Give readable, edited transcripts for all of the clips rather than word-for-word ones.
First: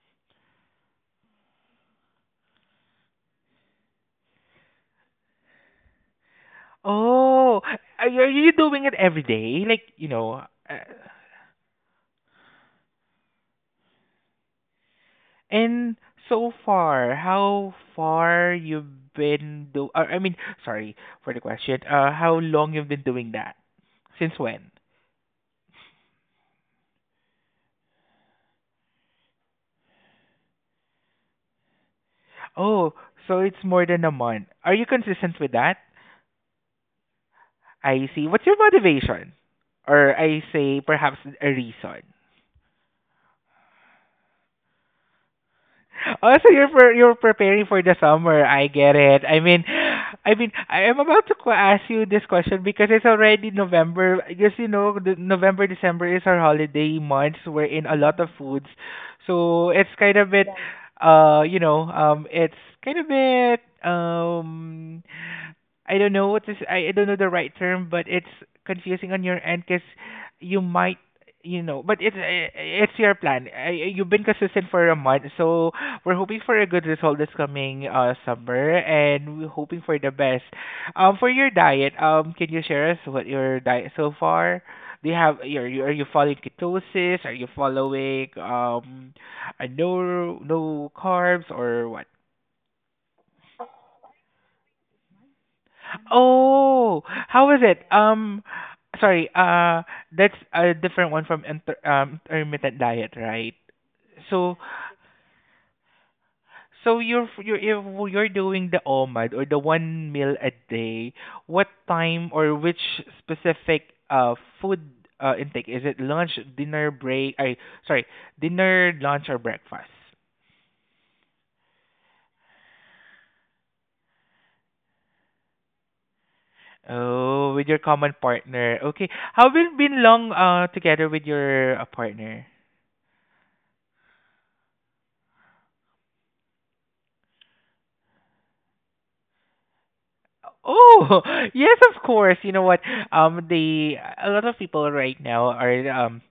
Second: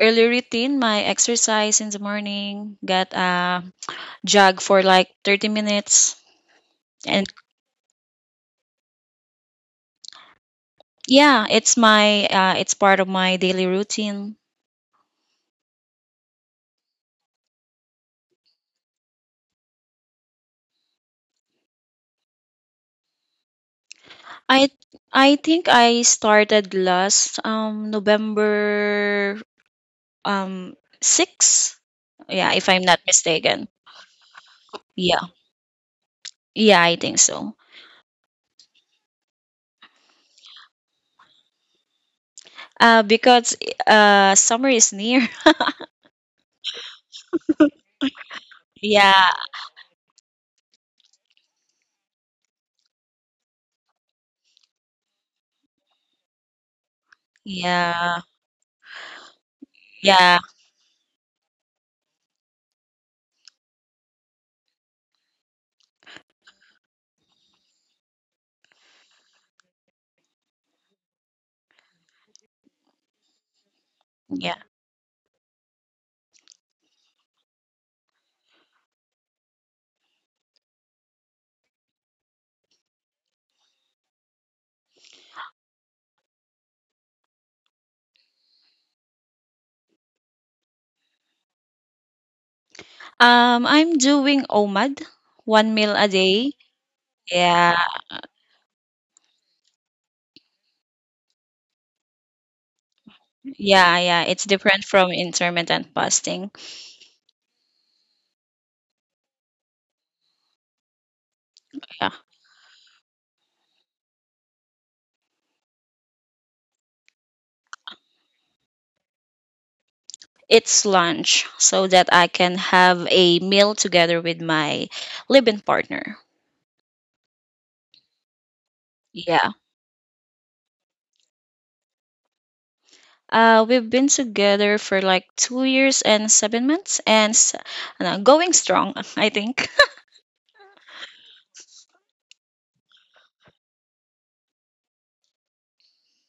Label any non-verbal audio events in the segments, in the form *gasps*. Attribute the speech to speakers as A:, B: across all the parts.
A: early routine, my exercise in the morning, got a jog for like 30 minutes. And
B: Oh, are you doing it every day?
A: yeah, it's part of my daily routine.
B: And so far, how far you've been do I mean, sorry for the question. How long you've been doing that? Since
A: I
B: when?
A: I think I started last November um 6. Yeah, if I'm
B: Oh,
A: not
B: so it's
A: mistaken.
B: more than a month. Are you
A: Yeah.
B: consistent with that?
A: Yeah, I think so.
B: I see. What's your motivation? Or I say perhaps a reason.
A: Because summer is near. *laughs*
B: Also, you're preparing for the summer. I get it.
A: Yeah,
B: I mean, I am about to ask you this question because it's already November. Because you know, the November December is our holiday months. We're in a
A: yeah,
B: lot of foods, so it's kind of
A: yeah,
B: bit. Yeah, it's kind of bit, I don't know what is I don't know the right term, but it's confusing on your end because you might you know, but it's your plan. You've been
A: yeah.
B: consistent for a month, so we're hoping for a good result this coming summer, and we're hoping for the best. For your diet, can you share us what your diet so far? Do you have are you following ketosis? Are you following a no carbs or what?
A: I'm doing OMAD, one meal a day.
B: Oh, how was
A: Yeah,
B: it? Sorry. That's a different one from intermittent diet, right?
A: yeah, yeah. It's
B: So,
A: different from intermittent fasting.
B: so, you're you're if you're doing the OMAD or the one meal a day. What
A: Yeah,
B: time or which specific uh food intake? Is it lunch, dinner, break? Sorry, dinner, lunch, or breakfast?
A: it's lunch so that I can have a meal together with my living partner.
B: Oh, with your common partner. Okay. How
A: Yeah.
B: been long together with your partner?
A: We've been together for like 2 years and 7 months, and going strong, *laughs* I think. *laughs*
B: Oh, *laughs* yes, of course. You know what? The a lot of people right now are um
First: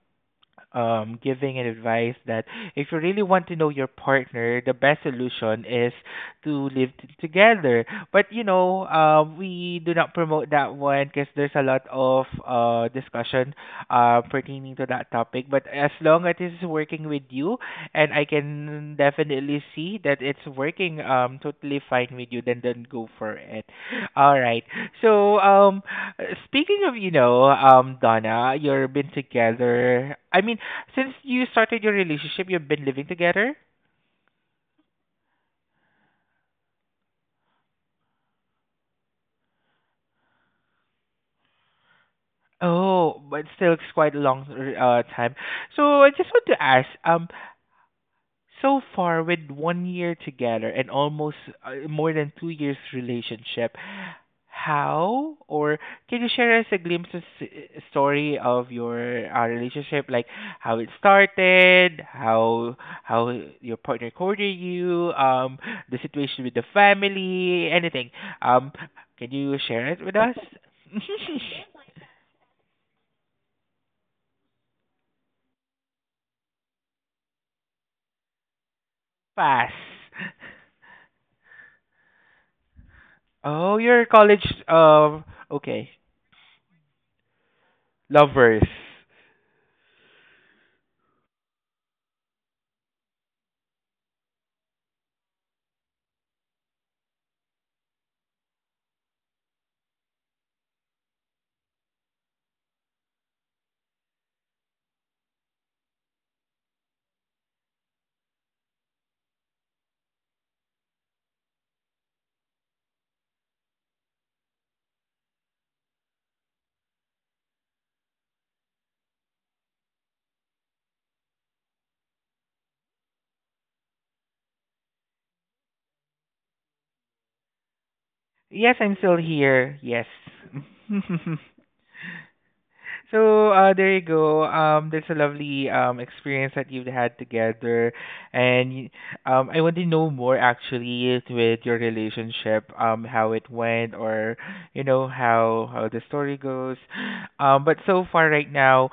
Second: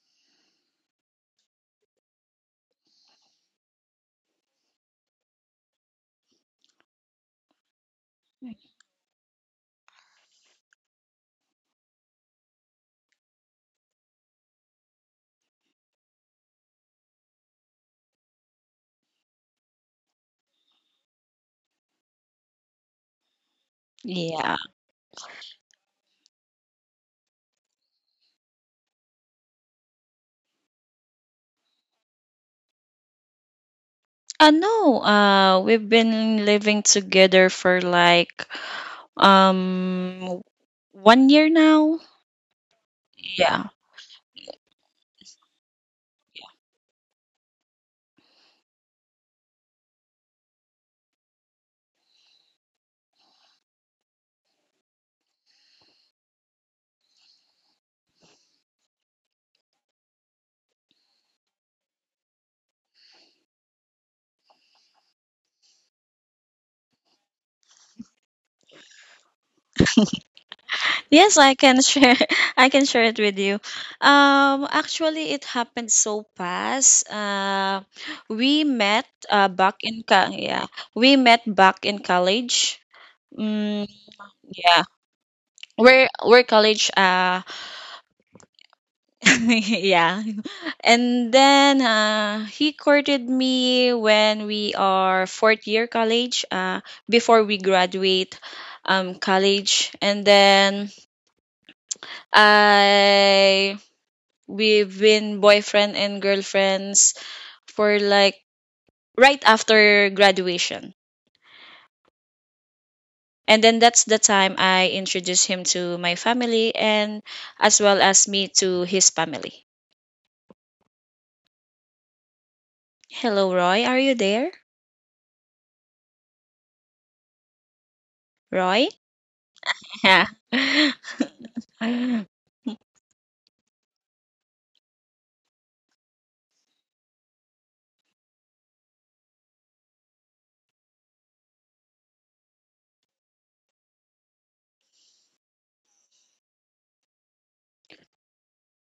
B: um, giving an advice that if you really want to know your partner, the best solution is to live together. But you know, we do not promote that one because there's a lot of discussion pertaining to that topic. But as long as it's working with you, and I can definitely see that it's working totally fine with you, then go for it. All
A: Yeah.
B: right. So speaking of Donna, you've been together. I mean since you started your relationship, you've been living together?
A: No, we've been living together for like um 1 year now.
B: Oh, but
A: Yeah.
B: still it's quite a long time. So I just want to ask, so far with 1 year together and almost more than 2 years relationship, how? Or can you share us a glimpse of story of your relationship, like how it started, how your partner courted you, the situation with the family, anything. Um, can you share it with us?
A: Yes, I can
B: *laughs*
A: share. *laughs* I can share it with you. Actually, it happened so fast. We met
B: Pass.
A: yeah, we met back in college.
B: Oh,
A: Mm,
B: you're a college.
A: yeah,
B: Okay,
A: we're college.
B: lovers.
A: *laughs* Yeah. And then he courted me when we are fourth year college, before we graduate college. And then I we've been boyfriend and girlfriends for like right after graduation. And then that's the time I introduced him to my family and as well as me to his family. Hello, Roy. Are you there?
B: Yes,
A: Roy?
B: I'm still here. Yes.
A: Yeah.
B: *laughs*
A: *laughs*
B: So there you go. That's a lovely experience that you've had together, and y- I want to know more actually with your relationship, how it went, or you know how the story goes. But so far right now,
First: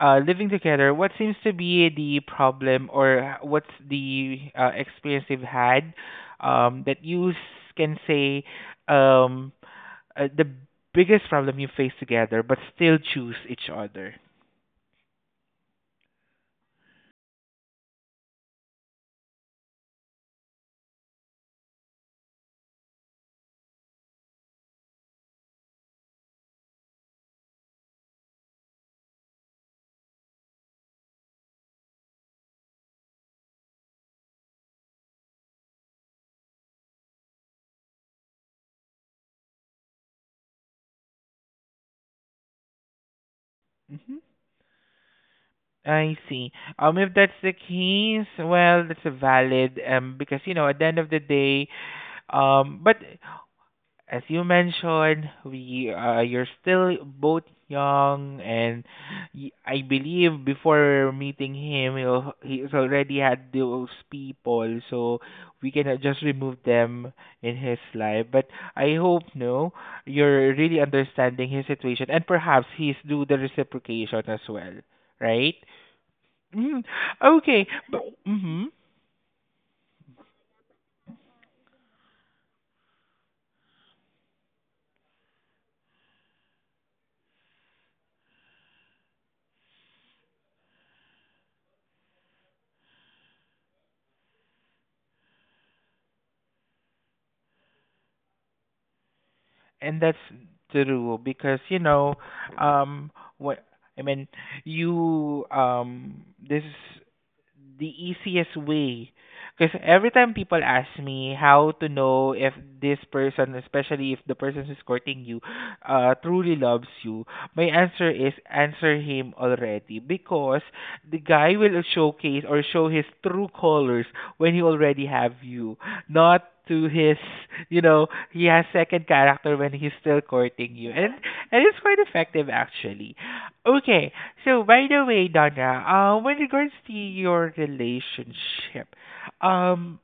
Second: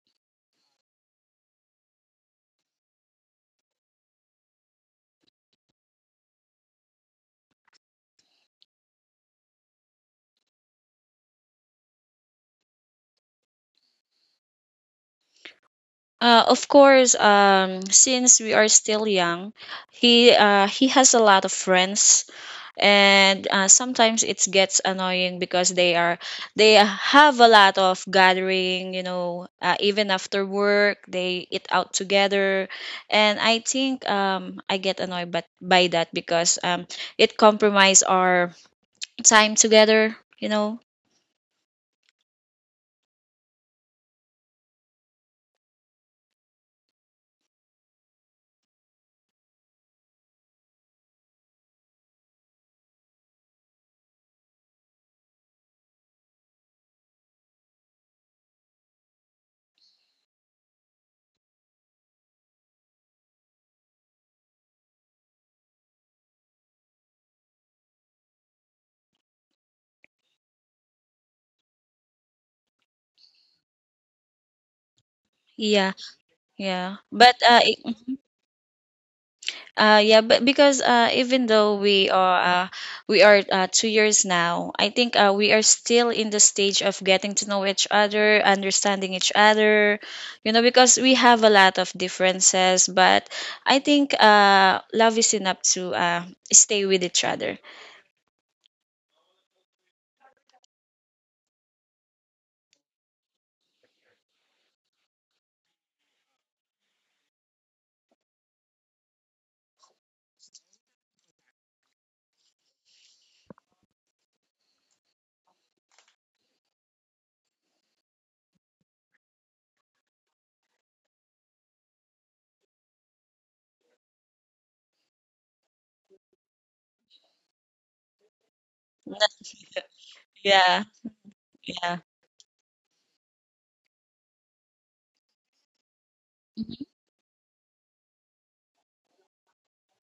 B: living together, what seems to be the problem, or what's the experience you've had, that can say, um the biggest problem you face together, but still choose each other.
A: Of course, since we are still young, he has a lot of friends, and sometimes it gets annoying because they have a lot of gathering. Even after work, they eat out together, and I think I get annoyed but by that because it compromise our time together.
B: Hmm, I see. If that's the case, well, that's a valid because you know at the end of the day, but as you mentioned, we you're still both young, and I believe before meeting him, he's already had those people, so we cannot just remove them in his life. But I hope no, you're really understanding his situation, and perhaps he's do the reciprocation as well, right?
A: Yeah,
B: Mm,
A: yeah. But
B: okay, but right.
A: mm-hmm.
B: Mm-hmm.
A: Yeah, but because even though we are 2 years now, I think we are still in the stage of getting to know each other, understanding each other, because we have a lot of differences. But I think love is enough to stay with each other.
B: And that's the rule because you know um what I mean you this the easiest way. Because every time people ask me how to know if this person, especially if the person who's courting you, truly loves you, my answer is answer him already. Because the guy will showcase or show his true colors when he already have you, not to his, you know, he has second character
A: *laughs*
B: when he's still courting
A: Yeah,
B: you, and it's quite
A: yeah.
B: effective actually. Okay. So by the way, Donna, when regards
A: Mm-hmm.
B: to your relationship, um,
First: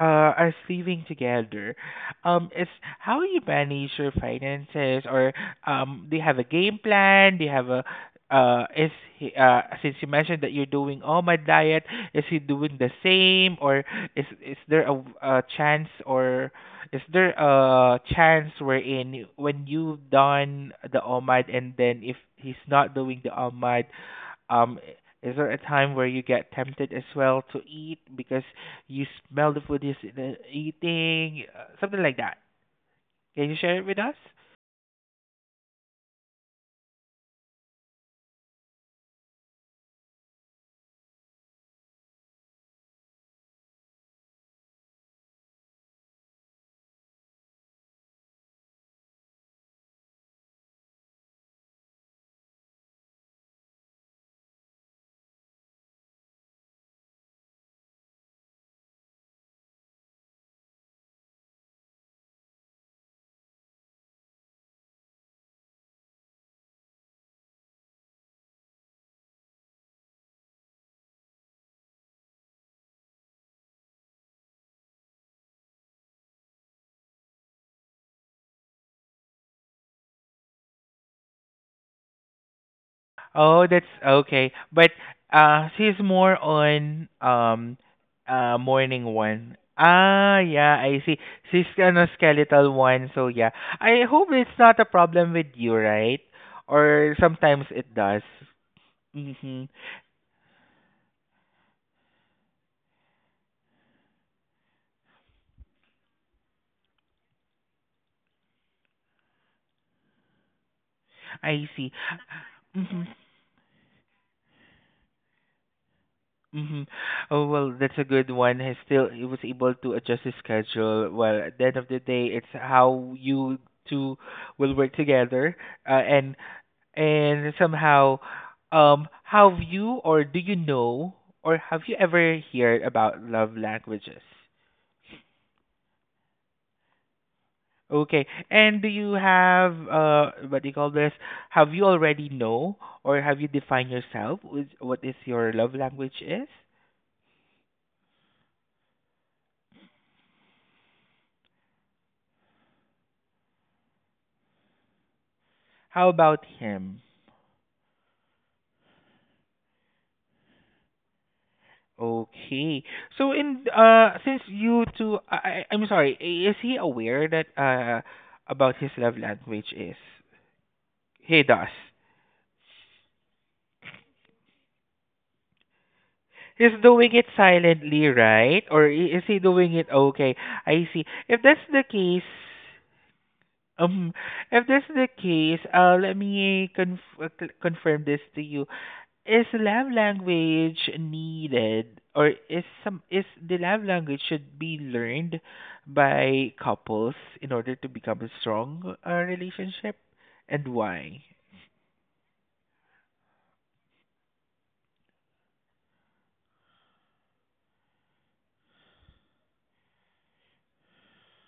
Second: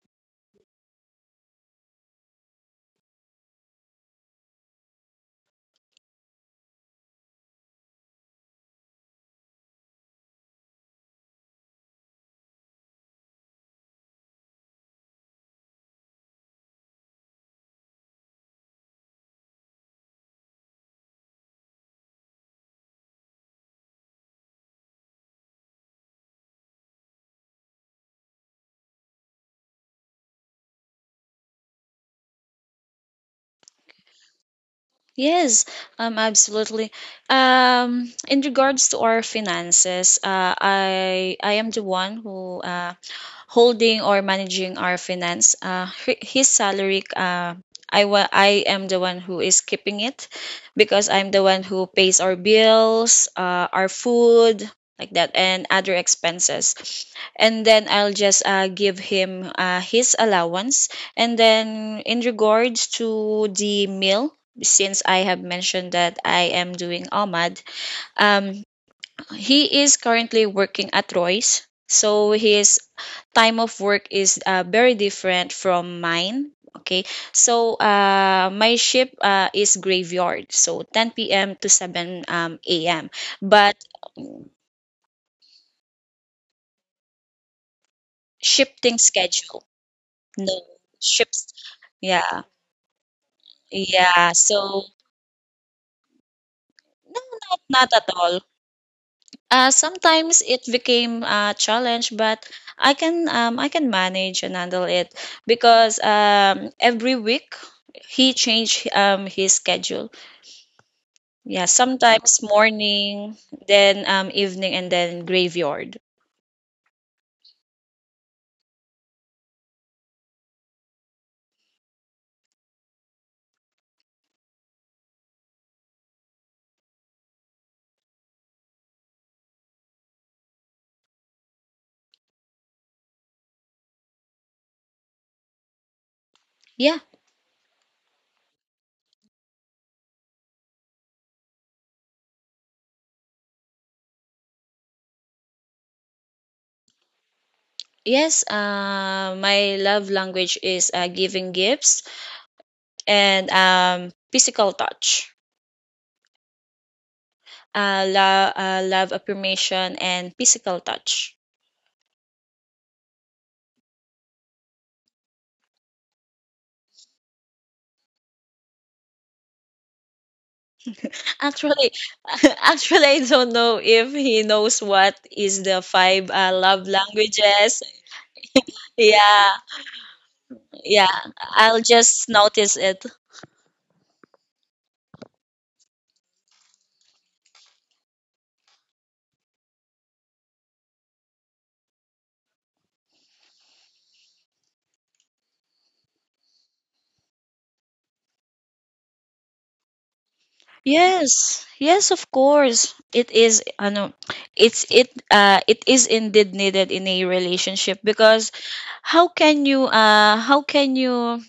B: uh, are sleeping together. It's how you manage your finances, or do you have a game plan? Do you have a is he, since you mentioned that you're doing all my diet, is he doing the same, or is there a chance, or is there a chance wherein when you've done the all and then if he's not doing the all, um, is there a time where you get tempted as well to eat because you smell the food eating, something like that? Can you share it with us?
A: Yes, absolutely. In regards to our finances, I am the one who holding or managing our finance. His salary, I am the one who is keeping it, because I'm the one who pays our bills, our food, like that, and other expenses. And then I'll just give him his allowance. And then in regards to the meal, since I have mentioned that I am doing OMAD, um, he is currently working at Royce. So his time of work is very different from mine. Okay, so my shift is graveyard, so 10 p.m. to 7 a.m.
B: Oh,
A: But
B: that's
A: um,
B: okay. But she's more on
A: shifting
B: morning one.
A: schedule,
B: Ah,
A: no
B: yeah, I see.
A: shifts.
B: She's on a
A: Yeah,
B: skeletal one, so yeah. I hope
A: yeah.
B: it's not
A: So
B: a problem with you, right? Or
A: no, not
B: sometimes
A: not
B: it
A: at
B: does.
A: all.
B: Mhm.
A: Sometimes it became a challenge, but I can manage and handle it because every week he changed his schedule. Yeah,
B: I see.
A: sometimes
B: Mhm.
A: morning, then evening, and then graveyard.
B: Mm-hmm. Oh, well, that's a good one. He still he was able to adjust his schedule. Well, at the end of the day, it's how you two will work together, and and somehow, have you or do you know or have you ever heard about love languages?
A: Yeah,
B: Okay, and do you have what do you call this? Have you already know or have you defined yourself with what is your love language is?
A: yes. My love language is giving gifts and physical touch.
B: How about him?
A: Love affirmation and physical touch.
B: Okay. So in since you two I'm sorry, is he aware that about his love language is? He does.
A: Actually, *laughs* actually, I don't know if he knows what is the five
B: He's
A: love
B: doing it
A: languages.
B: silently, right? Or is he
A: Yeah,
B: doing it okay? I
A: yeah.
B: see. If that's
A: I'll
B: the
A: just
B: case,
A: notice it.
B: um let me confirm this to you. Is love language needed or is some is the love language should be learned by couples in order to become a strong relationship, and why?
A: Yes, yes, of course. It is, I know, it is indeed needed in a relationship because how can you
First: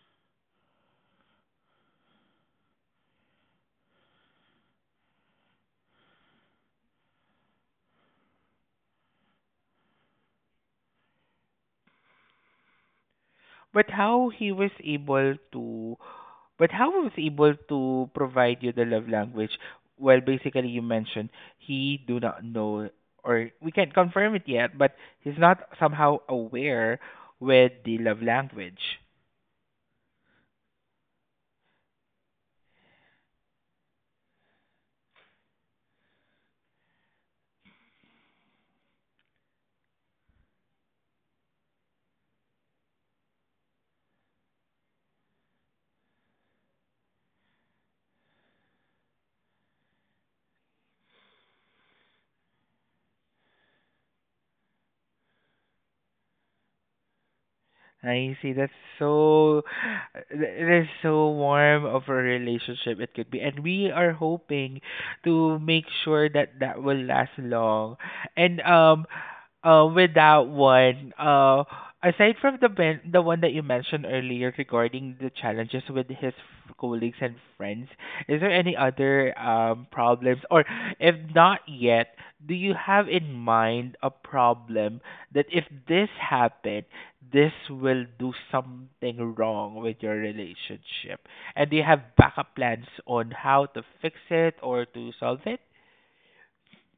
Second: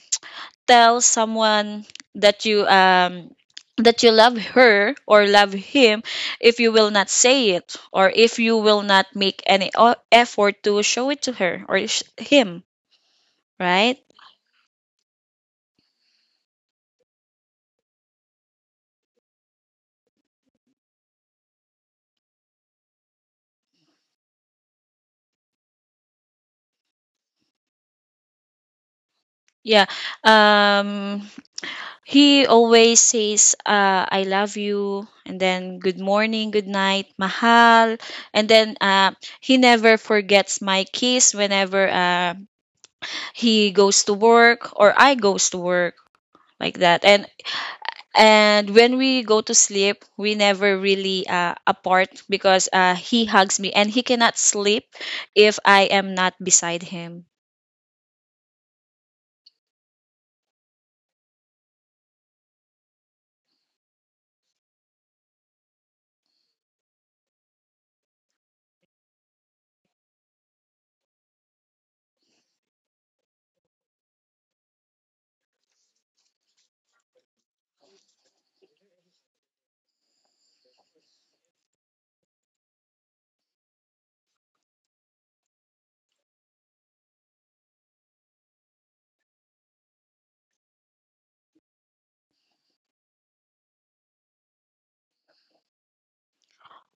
A: tell someone that you um that you love her or love him if you will not say it, or if you will not make any effort to show it to her or him,
B: But
A: right?
B: how he was able to, but how he was able to provide you the love language, well basically you mentioned he do not know or we can't confirm it yet, but he's not somehow aware with the love language.
A: Yeah. um he always says I love you, and then good morning, good night, mahal, and then he never forgets my kiss whenever he goes to work or I goes to work, like that. And when we go to sleep, we never really apart because he hugs me, and he cannot sleep if I am not beside him.
B: I see. That's so, it is so warm of a relationship it could be. And we are hoping to make sure that that will last long. And with that one, aside from the one that you mentioned earlier regarding the challenges with his colleagues and friends, is there any other problems, or if not yet, do you have in mind a problem that if this happened, this will do something wrong with your relationship, and do you have backup plans on how to fix it or to solve it?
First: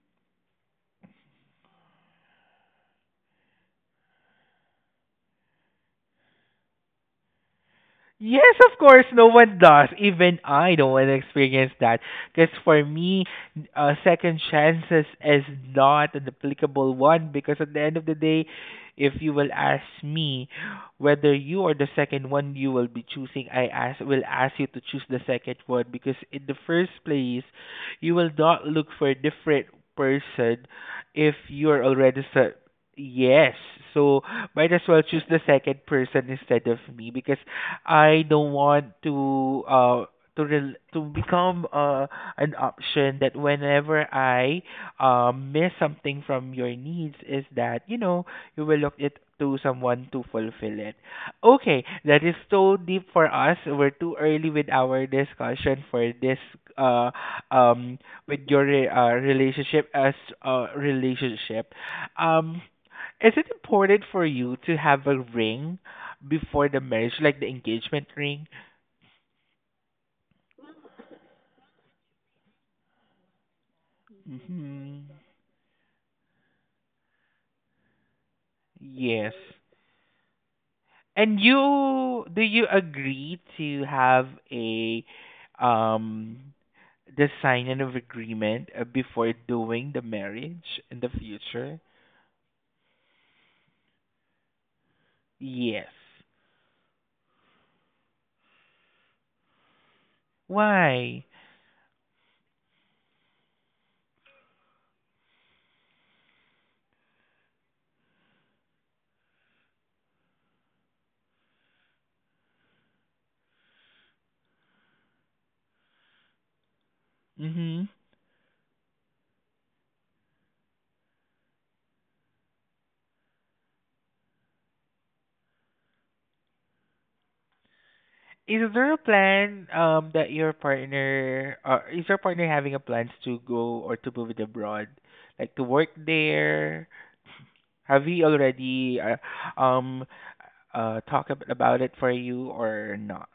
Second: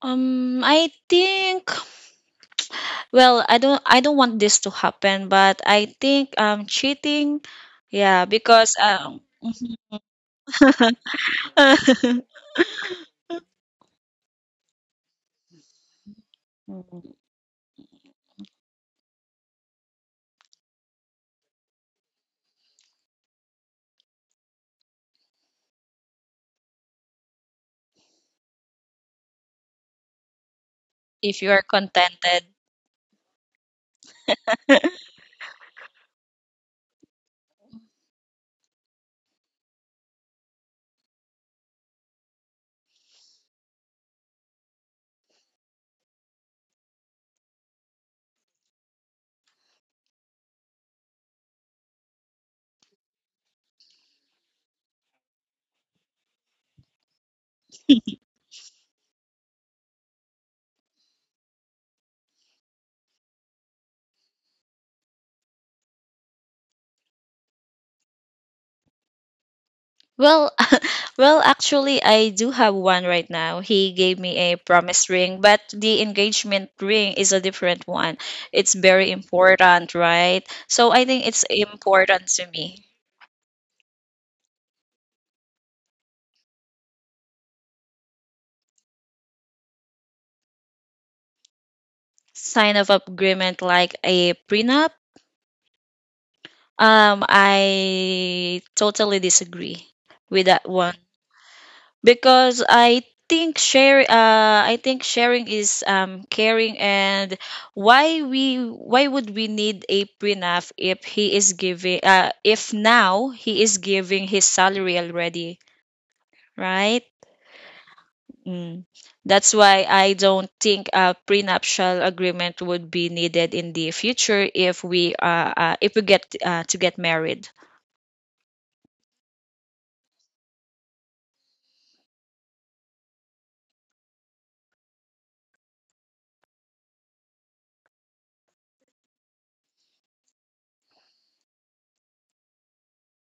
A: I think, well, I don't want this to happen, but I think cheating, yeah,
B: Yes,
A: because
B: of course, no
A: *laughs*
B: one does. Even I don't want to experience that.
A: *laughs*
B: Because for me, second chances is not an applicable one. Because at the end of the day, if you will ask me whether you are the second one you will be choosing, I ask will ask you to choose the second one. Because in the first place, you will not look for a different person if
A: if you are
B: you are already
A: contented.
B: yes. So might as well choose the second person instead of me because I don't want to to become an option that whenever I miss something from your needs is that you know you will look it to someone to fulfill it. Okay, that is so deep for us. We're too early with our discussion for this uh um with relationship as a relationship. Um is it important for you to have a ring before the marriage, like the engagement ring?
A: Well, *laughs* well, actually, I do have one right now. He gave me a
B: Hmm.
A: promise ring, but the engagement ring is a different one. It's very
B: Yes.
A: important, right? So I think
B: And
A: it's
B: you,
A: important
B: do
A: to
B: you
A: me.
B: agree to have a um the signing of agreement before doing the marriage in the future?
A: Sign of agreement like a prenup.
B: Yes.
A: I totally disagree with that one.
B: Why?
A: Because I think sharing is caring, and why would we need a prenup if he is giving if now he is giving his salary already, right?
B: Mm-hmm.
A: Mm. That's why I don't think a prenuptial agreement would be needed in the future if we get to get married.
B: Is there a plan that your partner or is your partner having a plans to go or to move it abroad, like to work there? Have we already talked about it for you or not?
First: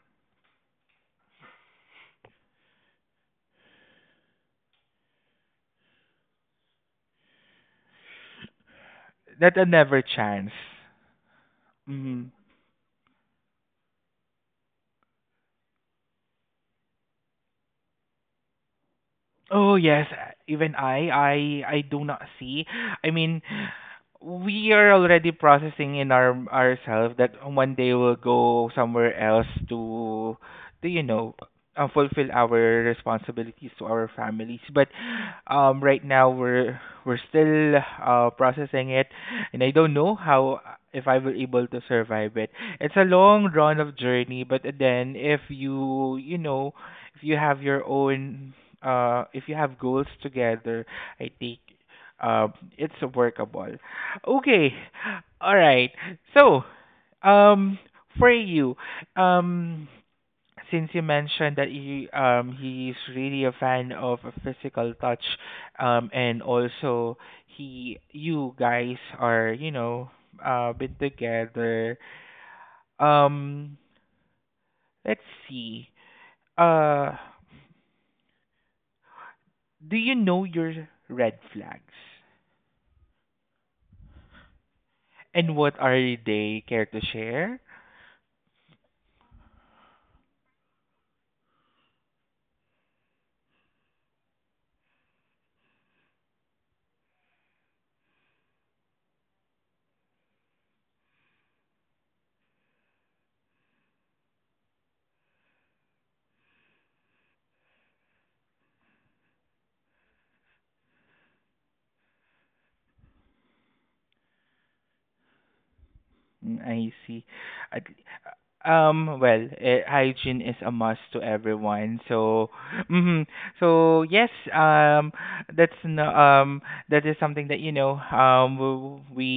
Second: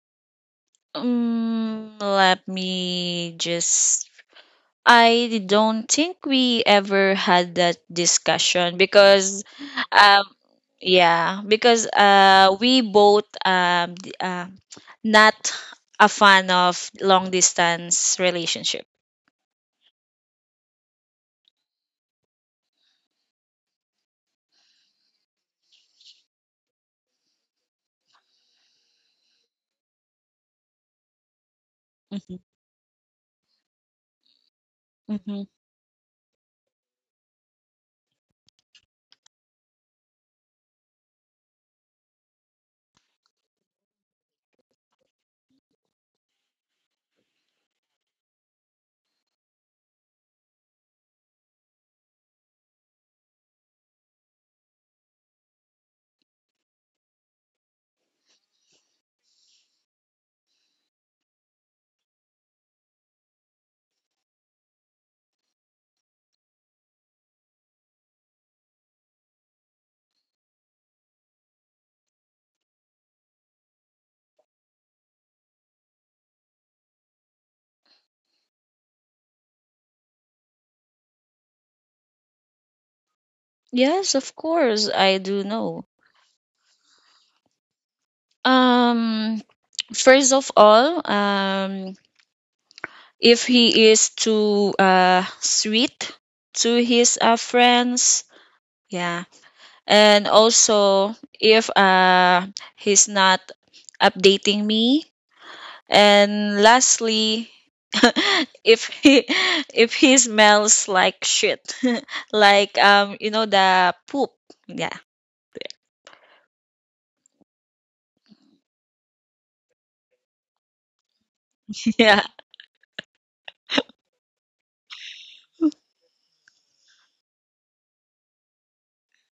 A: Let me just I don't think we ever had that discussion because
B: That a never
A: um
B: chance.
A: yeah, because
B: Mm.
A: we both not a fan of long distance relationship.
B: Oh yes, even I do not see. I mean, we are already processing in our ourselves that one day we'll go somewhere else to, you know, fulfill
A: Mhm.
B: our responsibilities to our families. But
A: Mhm.
B: right now we're still processing it, and I don't know how if I will able to survive it. It's a long drawn of journey, but then if you you know if you have your own if you have goals together, I think it's workable. Okay. All right. So, um, for you, um, since you mentioned that he he's really a fan of a physical touch, and also he you guys are been together. Um, let's see. Uh, do you know your red flags,
A: Yes, of course I do
B: and what
A: know.
B: are they? Care to share?
A: Um First of all, if he is too sweet to his friends, yeah. And also, if he's not updating me. And lastly, *laughs* if he if he smells like shit, *laughs* like you know the poop. Yeah,
B: Mm, I see. At well, hygiene is a must to
A: *laughs*
B: everyone.
A: yeah.
B: So, *laughs* mhm. So yes, that's no, that is something that we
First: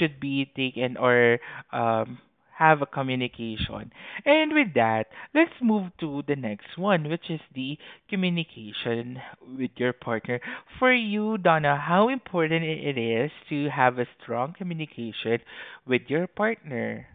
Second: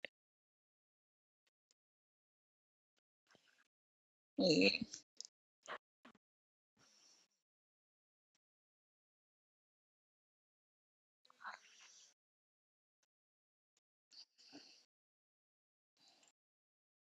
B: should be taken or um have a communication. And with that, let's move to the next one, which is the communication with your partner. For you, Donna, how important it is to have a strong communication with your partner.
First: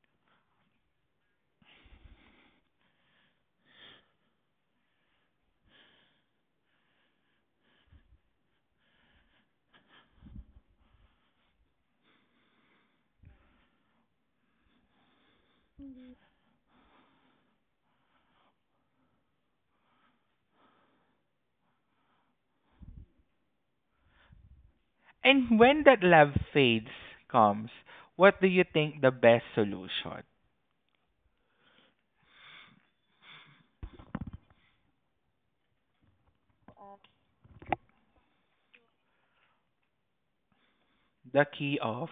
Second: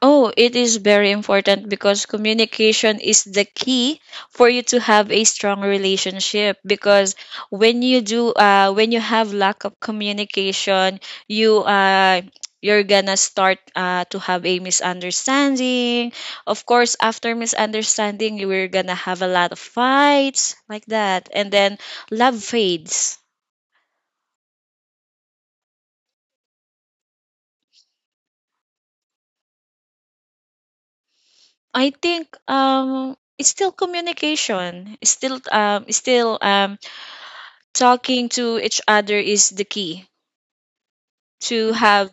A: Oh, it is very important because communication is the key for you to have a strong relationship. Because when you have lack of communication, you uh, you're gonna start to have a misunderstanding. Of course, after misunderstanding, you are gonna have a lot of fights like that, and then love fades.
B: And when that love fades comes, what do you think the best solution?
A: I think it's still communication. It's still Talking to each other is the key
B: The
A: to
B: key
A: have
B: of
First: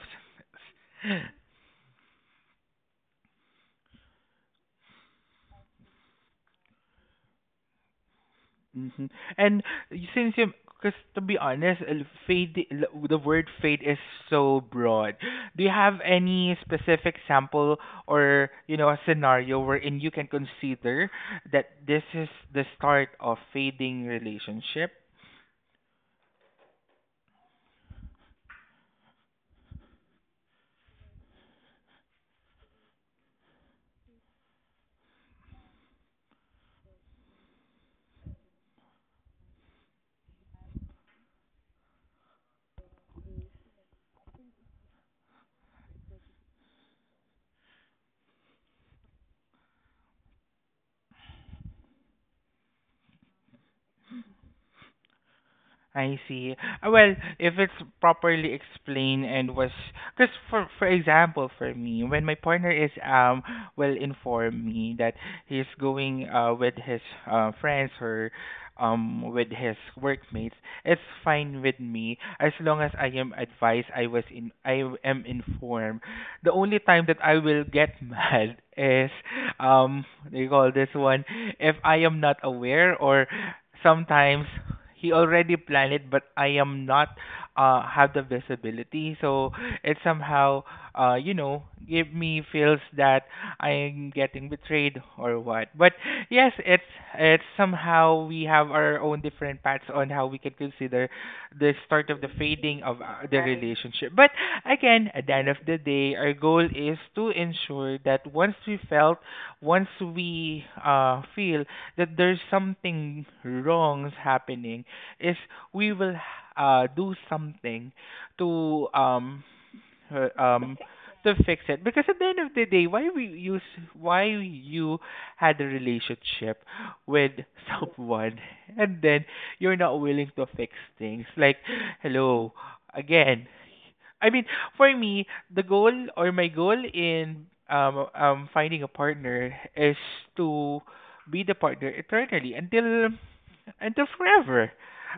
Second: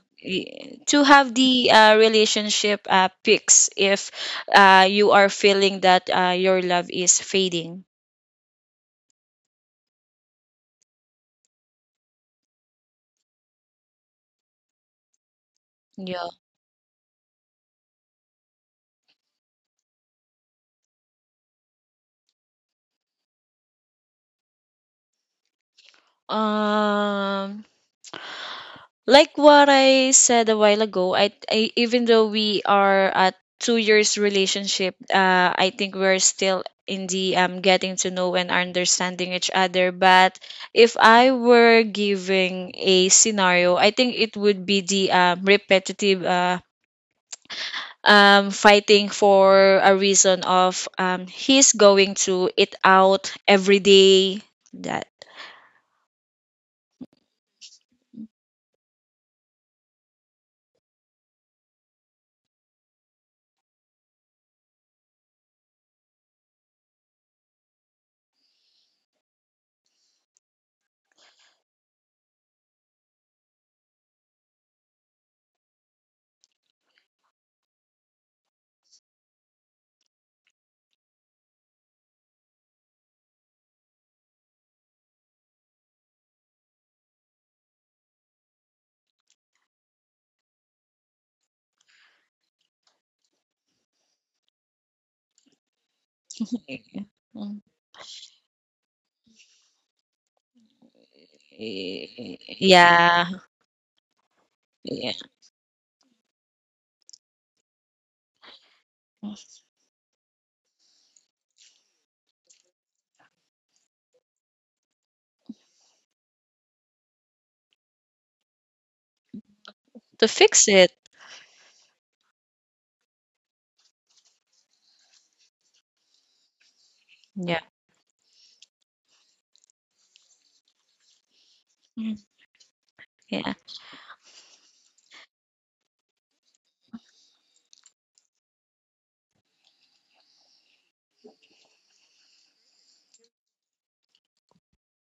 A: to have the relationship picks if you are feeling that your love is fading.
B: hmm. And since you, because to be honest, fade, the word fade is so broad. Do you have
A: Yeah.
B: any specific sample or, you know, a scenario wherein you can consider that this is the start of fading relationship?
A: um Like what I said a while ago, I even though we are at 2 years relationship, I think we're still in the getting to know and understanding each other. But if I were giving a scenario, I think it would be the repetitive fighting for a reason of he's going to eat out every day, that...
B: I see. Well, if it's properly explained and was, because for example, for me, when my partner is well informed me that he's going with his friends or with his workmates, it's fine with me as long as I am advised. I was in I am informed. The only time that I will get *laughs* mad is um they call this one if I am not aware or sometimes he already planned it but I am not have the visibility, so it somehow you know give me feels that I'm getting betrayed or what, but yes, it's
A: *laughs*
B: it's somehow we have our own different paths on how we can consider the start of the
A: Okay.
B: fading of
A: Yeah,
B: the relationship, but again
A: yeah,
B: at the end of the day our goal is to ensure that once we felt once we feel that there's something wrongs happening is we will do something to um uh,
A: to fix
B: um
A: it.
B: to fix it, because at the end of the day why we use why you had a relationship with
A: Yeah.
B: *laughs* someone and then you're not willing to fix things like
A: Mm.
B: hello again.
A: Yeah.
B: I mean, for me, the goal or my goal in finding a partner is to be the partner eternally until forever.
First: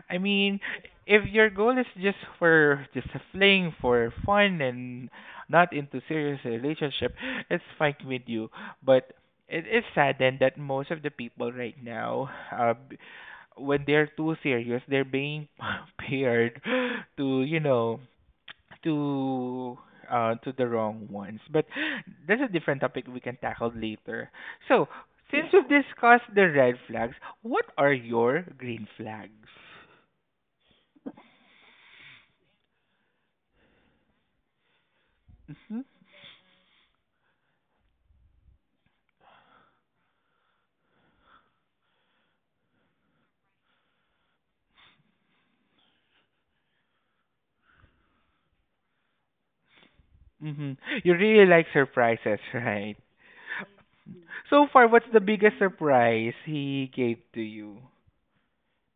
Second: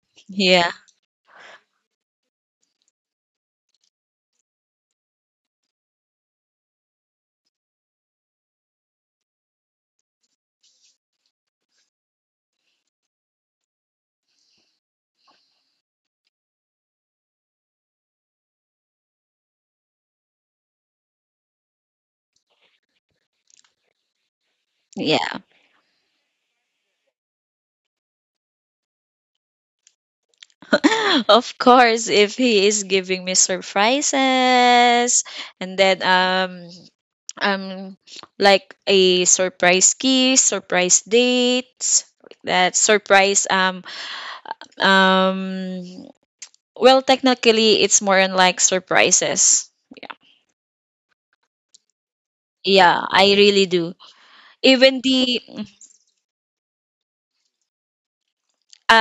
B: I mean,
A: Yeah.
B: if your goal is just for just a fling for fun and not into serious relationship, it's fine with you. But it is sad then that most of the people right now, when they're too serious, they're being *laughs* paired to you know to to the wrong ones. But *gasps* that's a different topic we can tackle later. So
A: Yeah.
B: since Yes, we've discussed the red flags, what are your green flags?
A: *laughs* Of course, if he is giving me surprises, and
B: Hmm?
A: then um like a surprise kiss, surprise date, that surprise um well, technically, it's more on like surprises.
B: Mm-hmm. You really like surprises, *laughs* right?
A: Yeah, I really do.
B: So far,
A: Even
B: what's the
A: the
B: biggest Mm-hmm surprise he gave to you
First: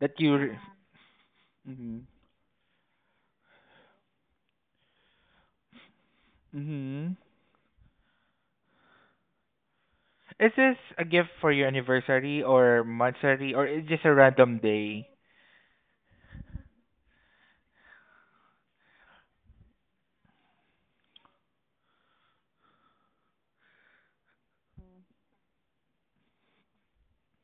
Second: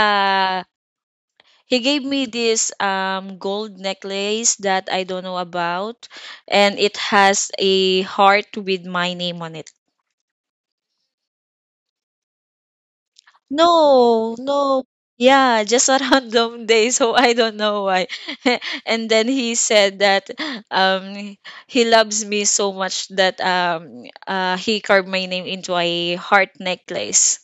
B: that you? Yeah.
A: he
B: Mm-hmm.
A: gave me this gold necklace that I don't know about, and it
B: Mm-hmm.
A: has a heart with my name on it.
B: Is this a gift for your anniversary or monthsary or is just a
A: No,
B: random
A: no.
B: day?
A: Yeah, just a *laughs* random day, so I don't know why. *laughs* And then he said that um, he loves me so much that he carved my name into a heart necklace.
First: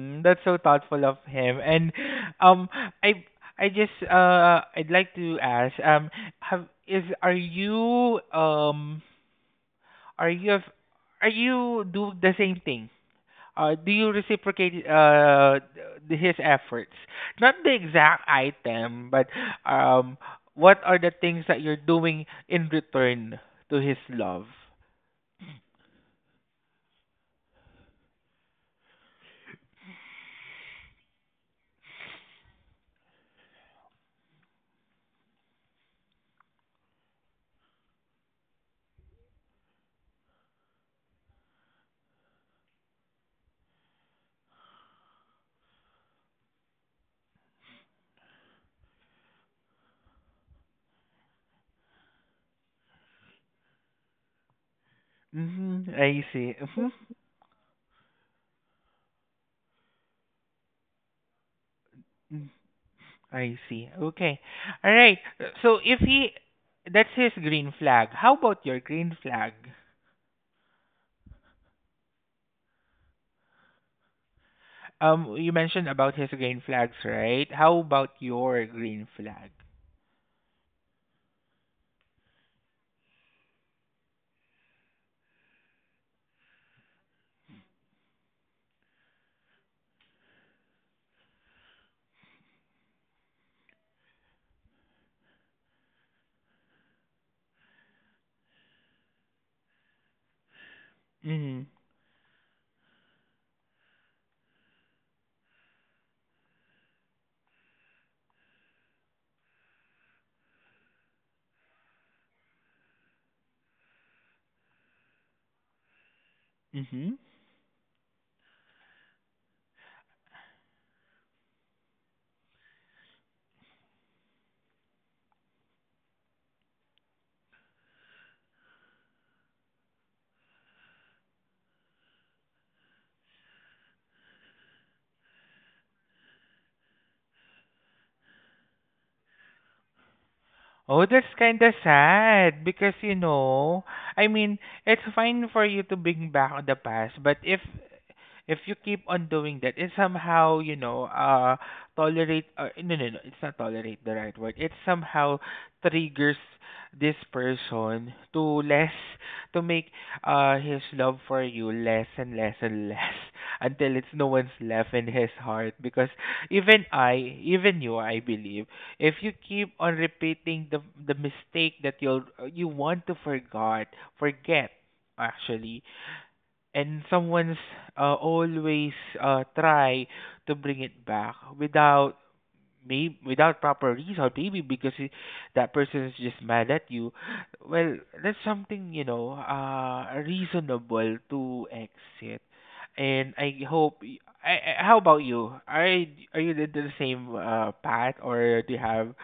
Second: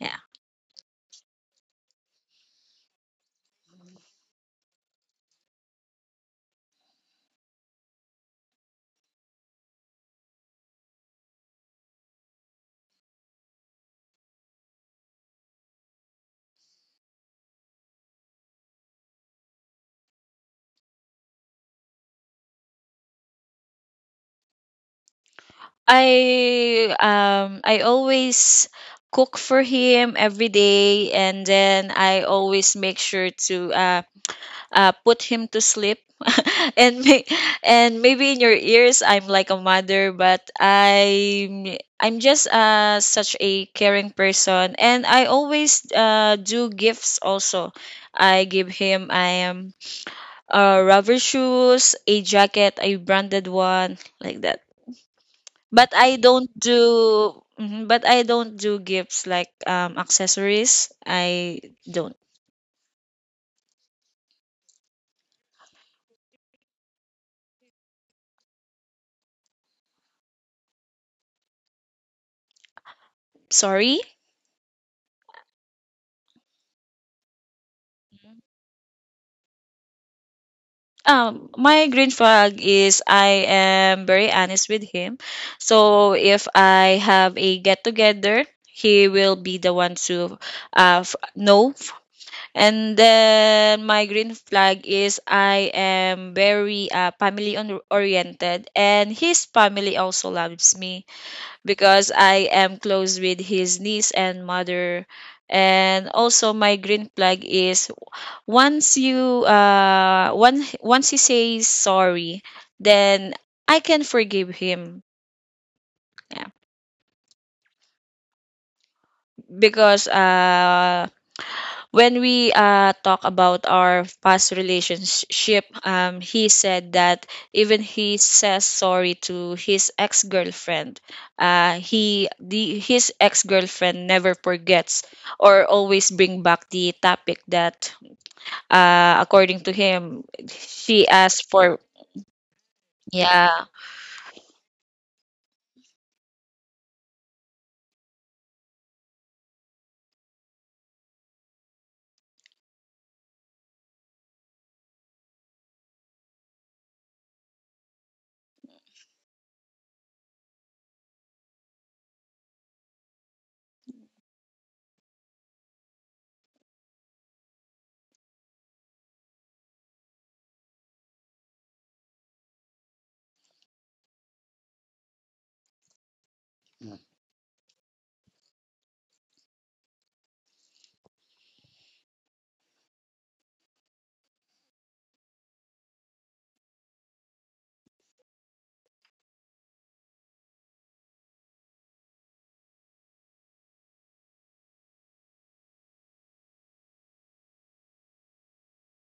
A: Yeah.
B: That's so thoughtful of him. And um I I just I'd like to ask have is are you are you are you do the same thing? Do you reciprocate his efforts? Not the exact item, but um what are the things that you're doing in return to his love?
A: I always cook for him every day, and then I always make sure to put him to sleep, *laughs* and may- and maybe in your ears I'm like a mother, but I'm just such a caring person, and I always do gifts also. I give him, I am rubber shoes, a jacket, a branded one, like that.
B: Mm-hmm. I see. Mm-hmm.
A: But I don't do gifts like accessories. I don't.
B: I see. Okay. All right. So if he that's his green flag. How about your green flag?
A: Sorry.
B: You mentioned about his green flags, right? How about your green flag?
A: My green flag is I am very honest with him. So if I have a get together, he will be the one to know. And then my green flag is I am very family oriented, and his family also loves me.
B: Mhm.
A: Because I am close with his niece and mother. And also my green flag is once you one once he says sorry, then I can forgive him. Yeah.
B: Mhm.
A: Because when we talk about our past relationship, he said that even he says sorry to his ex girlfriend. He the His ex girlfriend never forgets or always bring back the topic that, according to him,
B: Oh,
A: she
B: that's
A: asked
B: kind of
A: for.
B: sad because you
A: Yeah.
B: know, I mean, it's fine for you to bring back the past, but if you keep on doing that, it somehow, you know, tolerate, no, no, no, it's not tolerate the right word. It somehow triggers this person to less, to make his love for you less and less and less *laughs* until it's no one's left in his heart. Because even I, even you, I believe, if you keep on repeating the mistake that you'll you want to forgot forget actually and someone's always try to bring it back without maybe without proper reason maybe because it, that person is just mad at you well that's something you know reasonable to exit, and I hope how about you? Are are you the same path or do you have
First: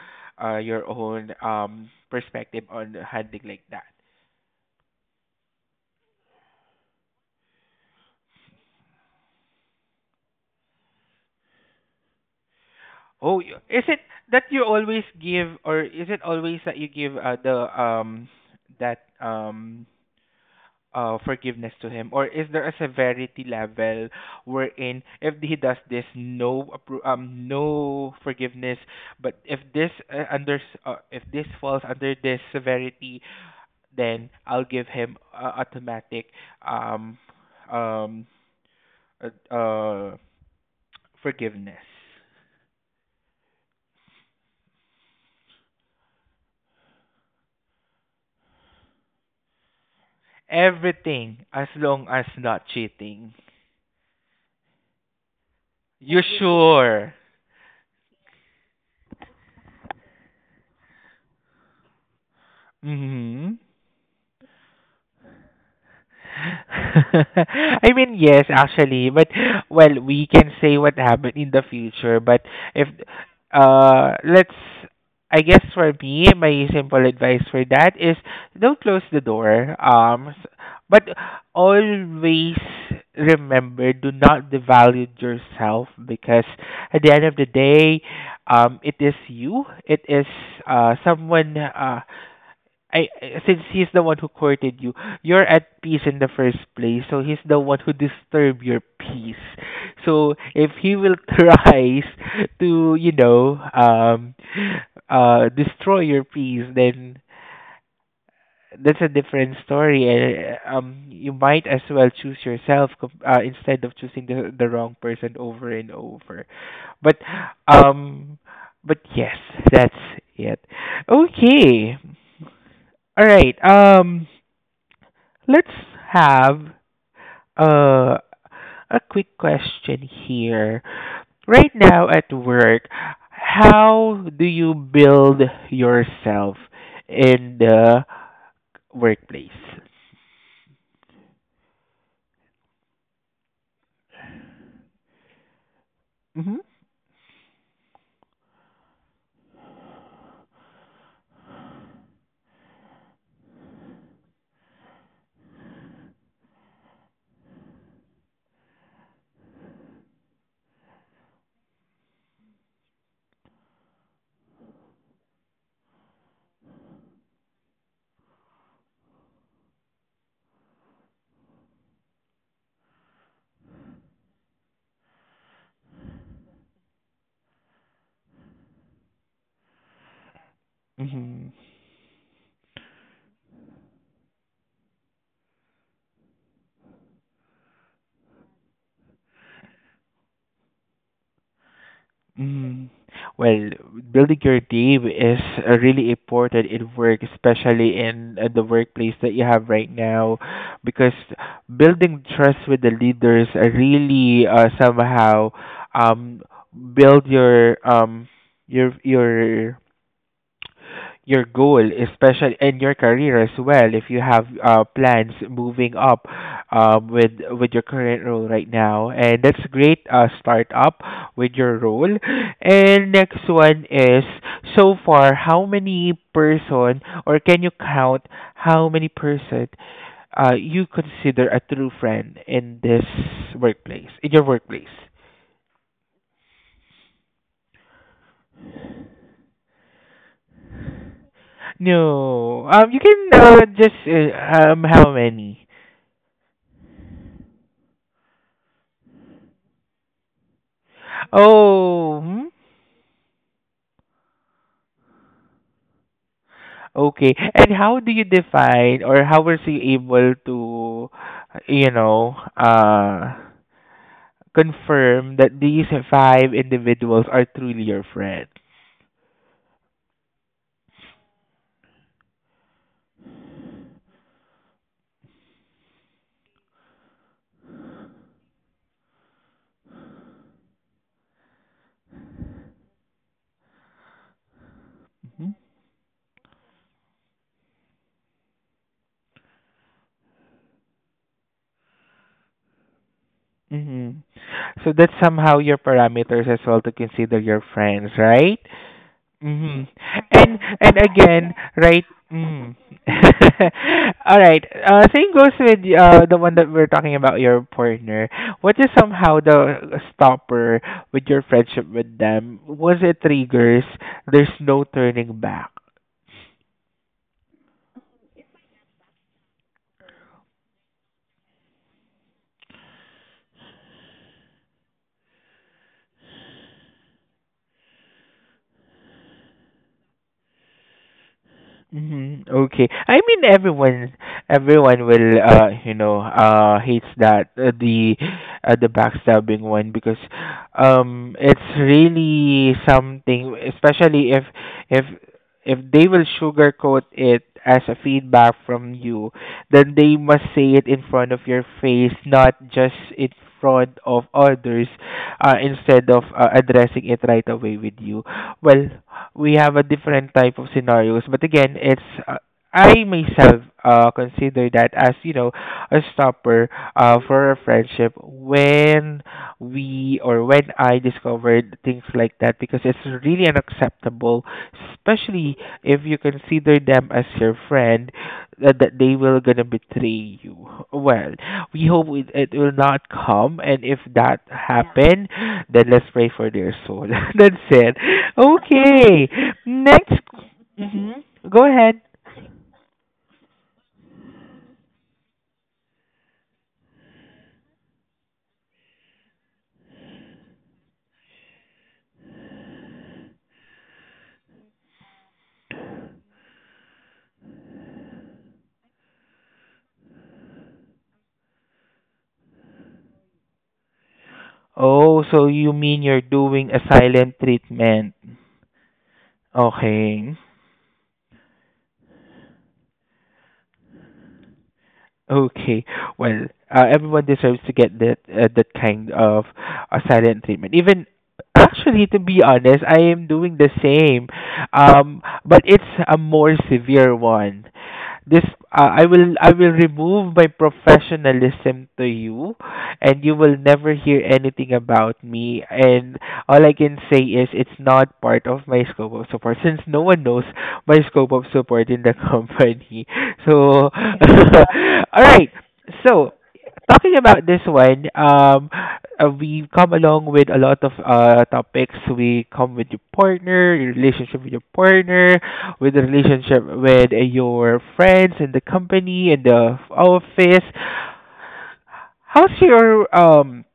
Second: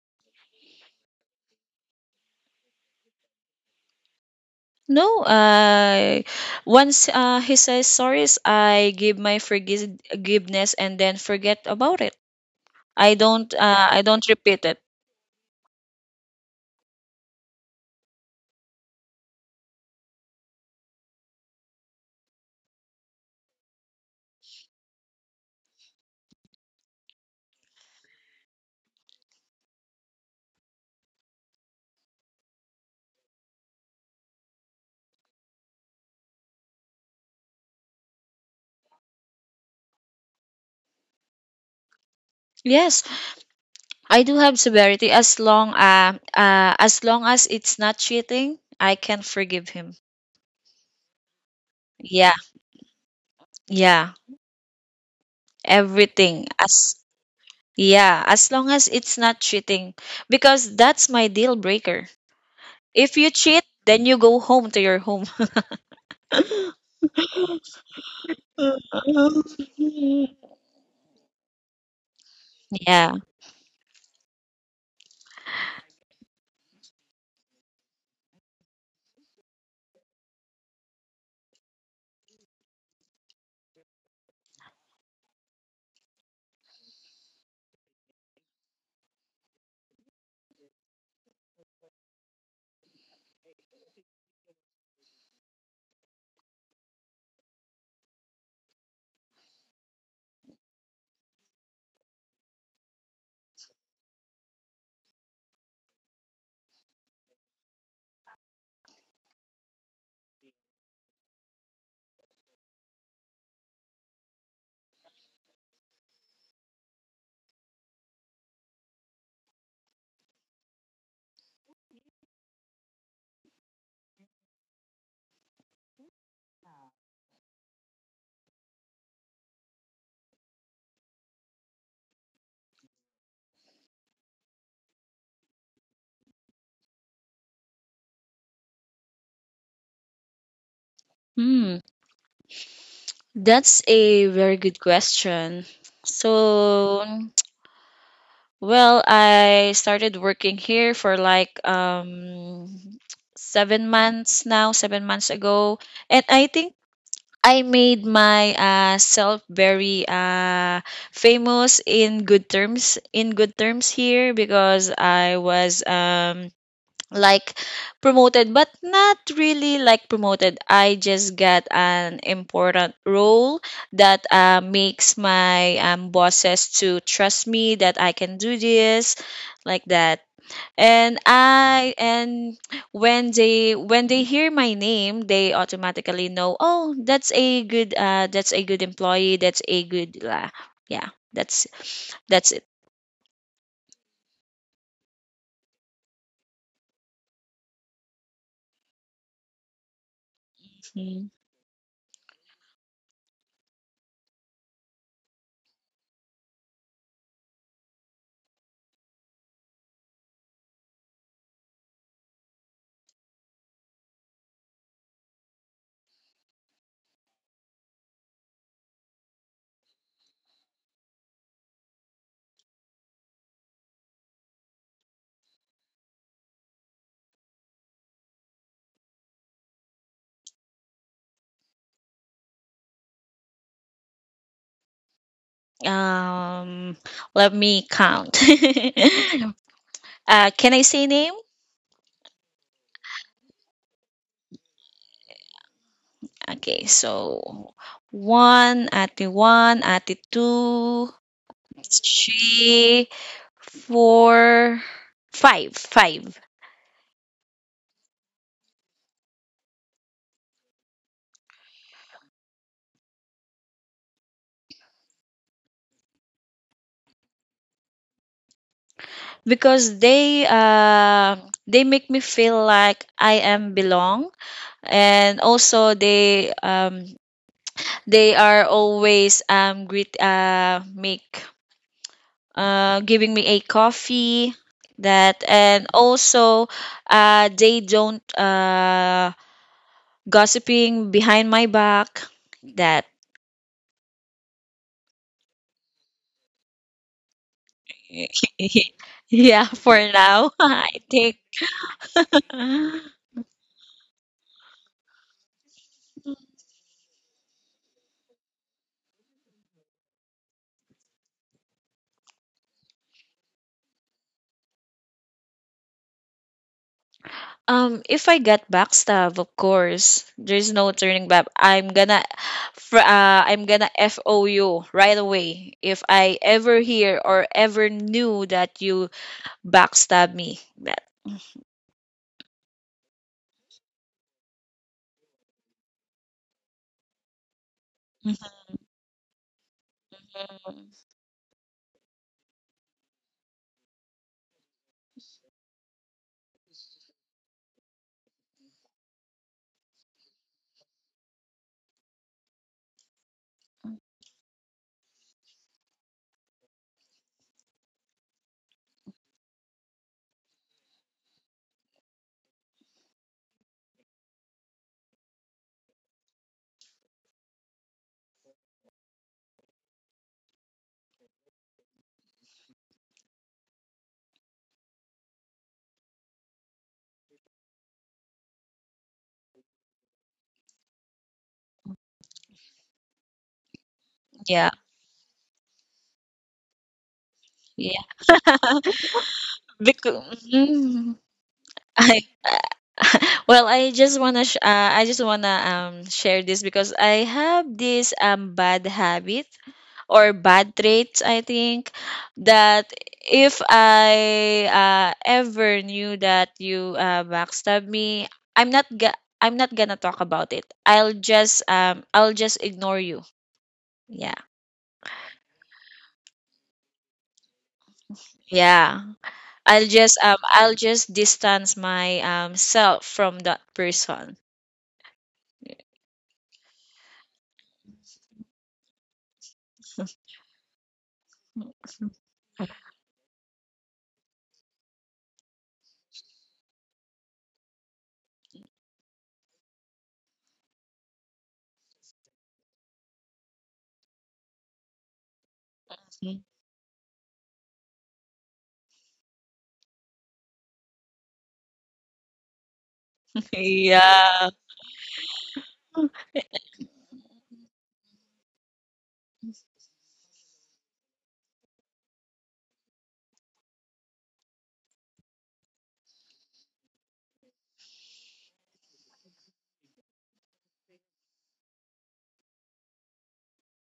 B: your own perspective on handling like that?
A: No, once he says sorry, I give my forgiveness and then forget about it.
B: Oh, is it
A: I don't
B: that
A: repeat
B: you
A: it.
B: always give, or is it always that you give the that forgiveness to him, or is there a severity level wherein if he does this, no no forgiveness, but if this under if this falls under this severity, then I'll give him automatic um um uh, uh forgiveness.
A: Yes, I do have severity, as long as it's not cheating, I can forgive him.
B: Everything as long as
A: Yeah,
B: not cheating.
A: yeah,
B: You
A: everything as
B: sure?
A: yeah, as long as it's not cheating, because that's my deal breaker. If you
B: Hmm.
A: cheat, then you go home to your home.
B: *laughs* I mean, yes, actually, but well, we
A: *laughs*
B: can say what happened in the future. But if
A: Yeah.
B: let's, I guess for me, my simple advice for that is don't close the door. But always remember, do not devalue yourself because at the end of the day, it is you. It is someone since he's the one who courted you, you're at peace in the first place. So he's the one who disturbed your peace. So if he will *laughs* tries to, you know, destroy your peace, then that's a different story. And you might as well choose yourself instead of choosing the wrong person over and over. But um, but yes, that's it. Okay. All right. Let's have a a quick question here. Right now at work, how do you build yourself in the workplace?
A: Hmm. That's a very good question.
B: Mm-hmm.
A: So Well, I started working here for like 7 months now, 7 months ago. And I think I made my self very famous in good terms here because I was like promoted, but not really like promoted. I just got an important role that makes my bosses to trust me that I can do this, like that. And
B: Mm-hmm.
A: I and When they hear my name, they automatically know, "Oh, that's a good employee, that's a good yeah, that's that's it."
B: Mm. Well, building your team is really important in work, especially in the workplace that you have right now, because
A: Mm.
B: building trust with the leaders are really somehow um build your your your your goal, especially in your career as well, if you have plans moving up with your current role right now, and that's great start up with your role. And next one is so far, how many person or can you count how many person you consider a true friend in this workplace, in your workplace?
A: um Let me count. *laughs* Can I say name?
B: No, you can just how many?
A: Okay, so one, ate two,
B: Oh, hmm?
A: three, four, five, five.
B: Okay. And how do you define, or how was you able to, you know, confirm that these five individuals are truly your friends?
A: Because they make me feel like I am belong, and also they are always greet make giving me a coffee, that,
B: Hmm.
A: and also they don't gossiping behind my back, that.
B: Hmm. So that's somehow your parameters as well to consider your friends,
A: *laughs*
B: right?
A: Yeah,
B: Mm-hmm.
A: for now. *laughs*
B: And
A: I
B: and
A: think
B: again, right? Mm. *laughs* All right. Same goes with the one that we're talking about, your partner. What is somehow the stopper with your friendship with them? Was it triggers? There's no turning back.
A: if I get backstab, of course there's no turning back. I'm gonna fo you right away if I ever hear or ever knew that you backstab me, that.
B: Mhm. Okay. I mean everyone everyone will you know hates that
A: Mhm.
B: the backstabbing one, because it's really something especially if if they will sugarcoat it as a feedback from you then they must say it in front of your face not just in front of others instead of addressing it right away with you. Well, we have a different type of scenarios, but again, it's uh, I myself consider that as you know a stopper for a friendship when we or when I discovered things like that because it's really unacceptable, especially if you consider them as your friend that that they will gonna betray you. Well, we hope it, it will not come, and if that Yeah
A: Yeah,
B: happen, then let's pray for their soul. *laughs* That's
A: yeah.
B: it.
A: *laughs*
B: Okay, next.
A: Because
B: Hmm. Go ahead.
A: I, *laughs* well, I just wanna share this because I have this bad habit or bad traits, I think, that if I ever knew that you backstab me, I'm not gonna talk about it. I'll just ignore you. Yeah.
B: Oh, so you mean you're doing a silent treatment?
A: Yeah. I'll just um
B: Okay.
A: I'll just distance my self from that person.
B: Okay. Well, everyone deserves to get that that kind of silent treatment. Even *coughs* actually, to be honest, I am doing the same, but it's a more severe one. This I will remove my professionalism to you, and you will never hear anything about me. And
A: *laughs*
B: all I can say is it's not part of my scope of support since no one knows my scope of support in the *laughs* company. So, *laughs*
A: Yeah.
B: all right. So, talking about this one, we've come along with a lot of topics. We come with your partner, your relationship with your partner, with the relationship with your friends and the company and the office. How's your um?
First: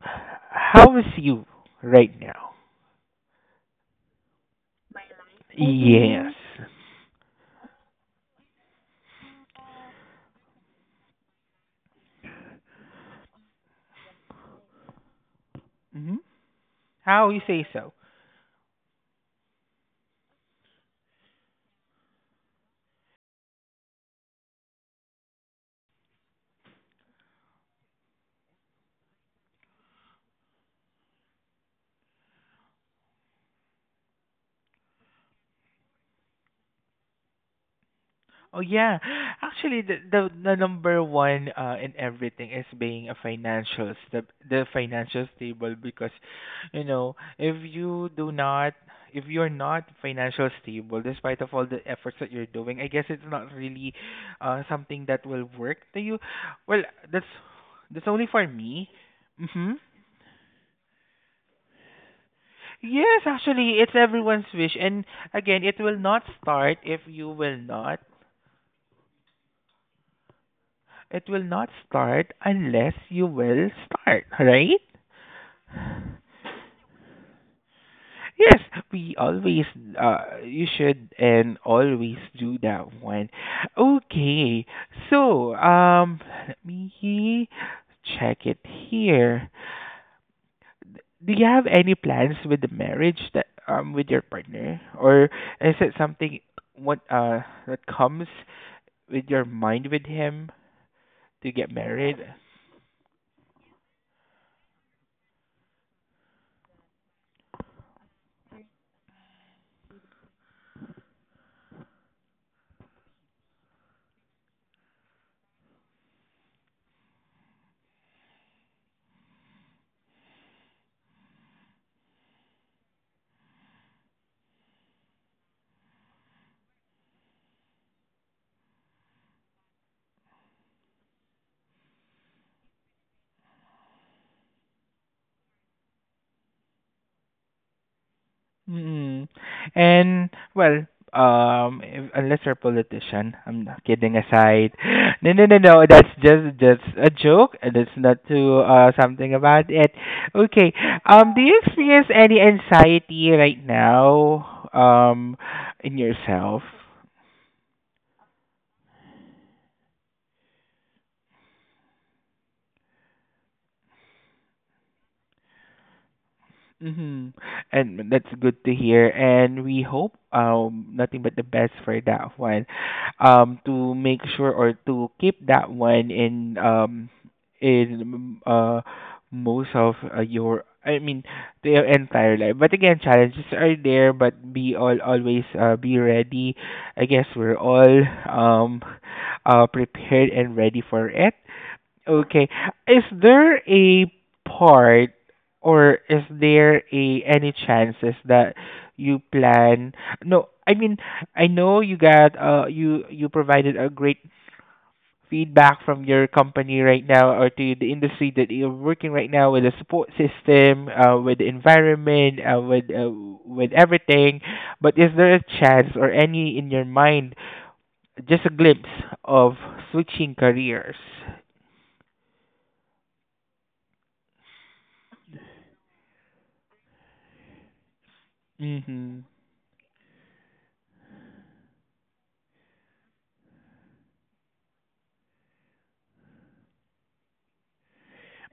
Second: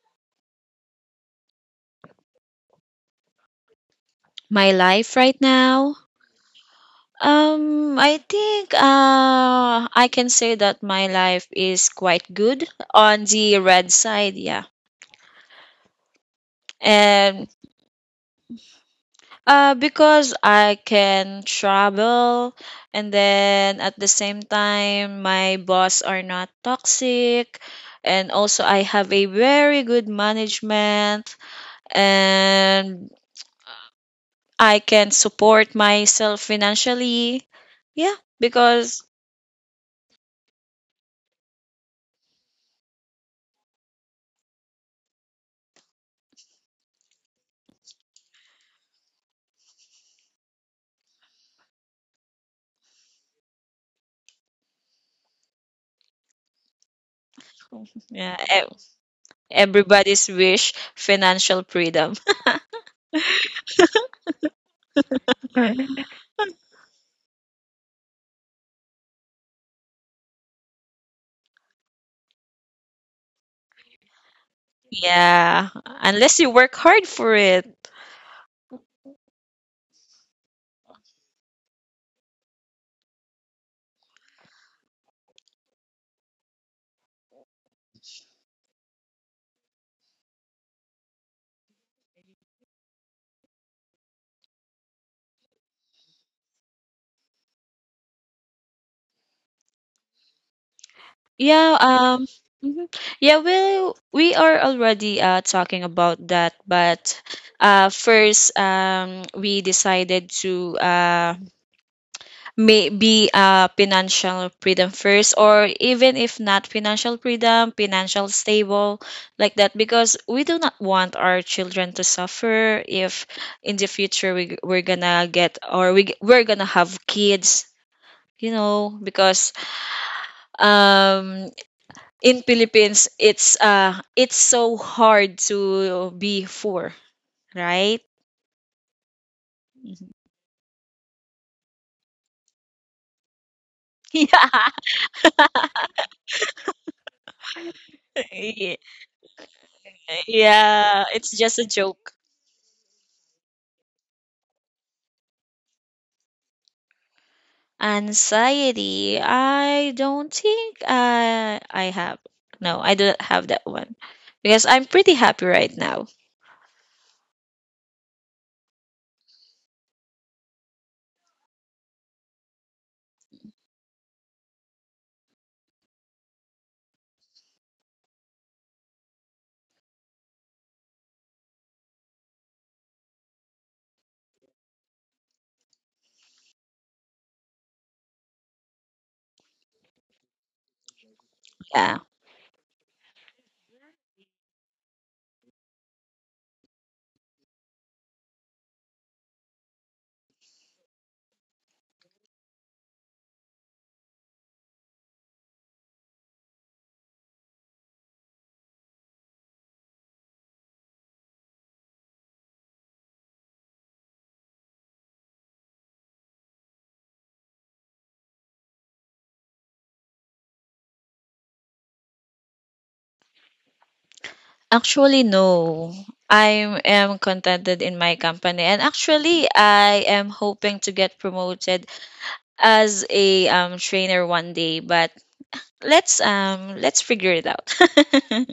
B: How is you right now?
A: My life right now? I think I can say that my life is quite good on the red side, yeah.
B: Mm-hmm. How you
A: And
B: say so?
A: because I can travel, and then at the same time my boss are not toxic, and also I have a very good management, and I can support myself financially. Yeah,
B: Oh yeah,
A: because.
B: actually the number one in everything is being a financial the financial stable because you know if you do not if you're not financial stable despite of all the efforts that you're doing, I guess it's not really something that will work to you. Well, that's that's only
A: Yeah, *laughs*
B: for me. Mhm.
A: everybody's wish, financial freedom.
B: Yes, actually, it's everyone's wish. And again, it will
A: *laughs*
B: not start if you will not. It will not start unless you will start, right?
A: Yeah, unless you work hard for it.
B: Yes, we always, you should and always do that one. Okay, so, let me check it here. Do you have any plans with the marriage that, with your partner? Or is it something what, that comes with your mind with him to get
A: Yeah,
B: married?
A: mhm. Yeah, well, we are already talking about that, but first, we decided to maybe financial freedom first, or even if not financial freedom, financial stable, like that, because we do not want our children to suffer if in the future we're gonna get, or we're gonna have kids. Because um in philippines, it's it's so hard to be poor, right.
B: Mm.
A: *laughs*
B: And well, if, unless you're a politician, I'm not kidding aside. *gasps* No, no, no, no. That's just a joke. And That's not to
A: Yeah.
B: something about it.
A: *laughs*
B: Okay.
A: Yeah, it's
B: Do
A: just
B: you
A: a
B: experience
A: joke.
B: any anxiety right now? In yourself?
A: Anxiety. I don't think I have. No, I don't have that one. Because I'm pretty happy right now.
B: Mm-hmm. And that's good to hear. And we hope nothing but the best for that one. Um, to make sure or to keep that one in most of your I mean their entire life. But again, challenges are there, but be all always be ready. I guess we're all um prepared and ready for it.
A: Yeah.
B: Okay. Is there a part or is there a any chances that you plan? No, I mean, I know you got you provided a great feedback from your company right now or to the industry that you're working right now with the support system, with the environment, with everything. But is there a chance or any in your mind, just a glimpse of switching careers?
A: Actually no. I am contented in my company, and
B: Mm-hmm.
A: actually I am hoping to get promoted as a trainer one day, but let's figure it out.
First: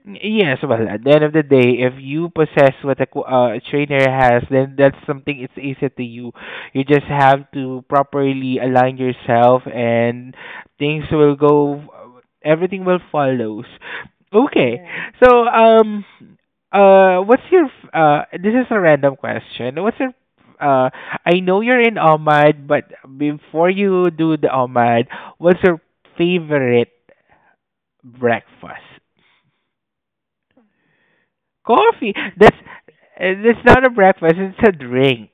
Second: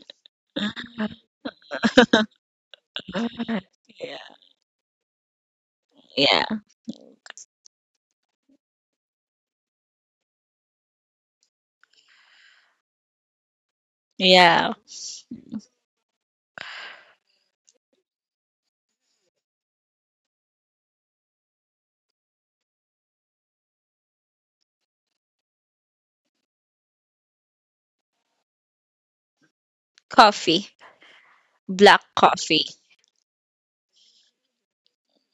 B: Yes, well, at the end of the day, if you possess what a a trainer
A: *laughs* Yeah.
B: has, then that's something it's easy to you.
A: Yeah.
B: You just have to properly align yourself, and things will go. Everything will follows.
A: Yeah.
B: Okay, so what's your uh? This is a random question. What's your uh? I know you're in Ahmad, but before you do the Ahmad, what's your favorite breakfast?
A: Coffee. Black
B: Coffee.
A: coffee.
B: That's not a breakfast. It's a drink.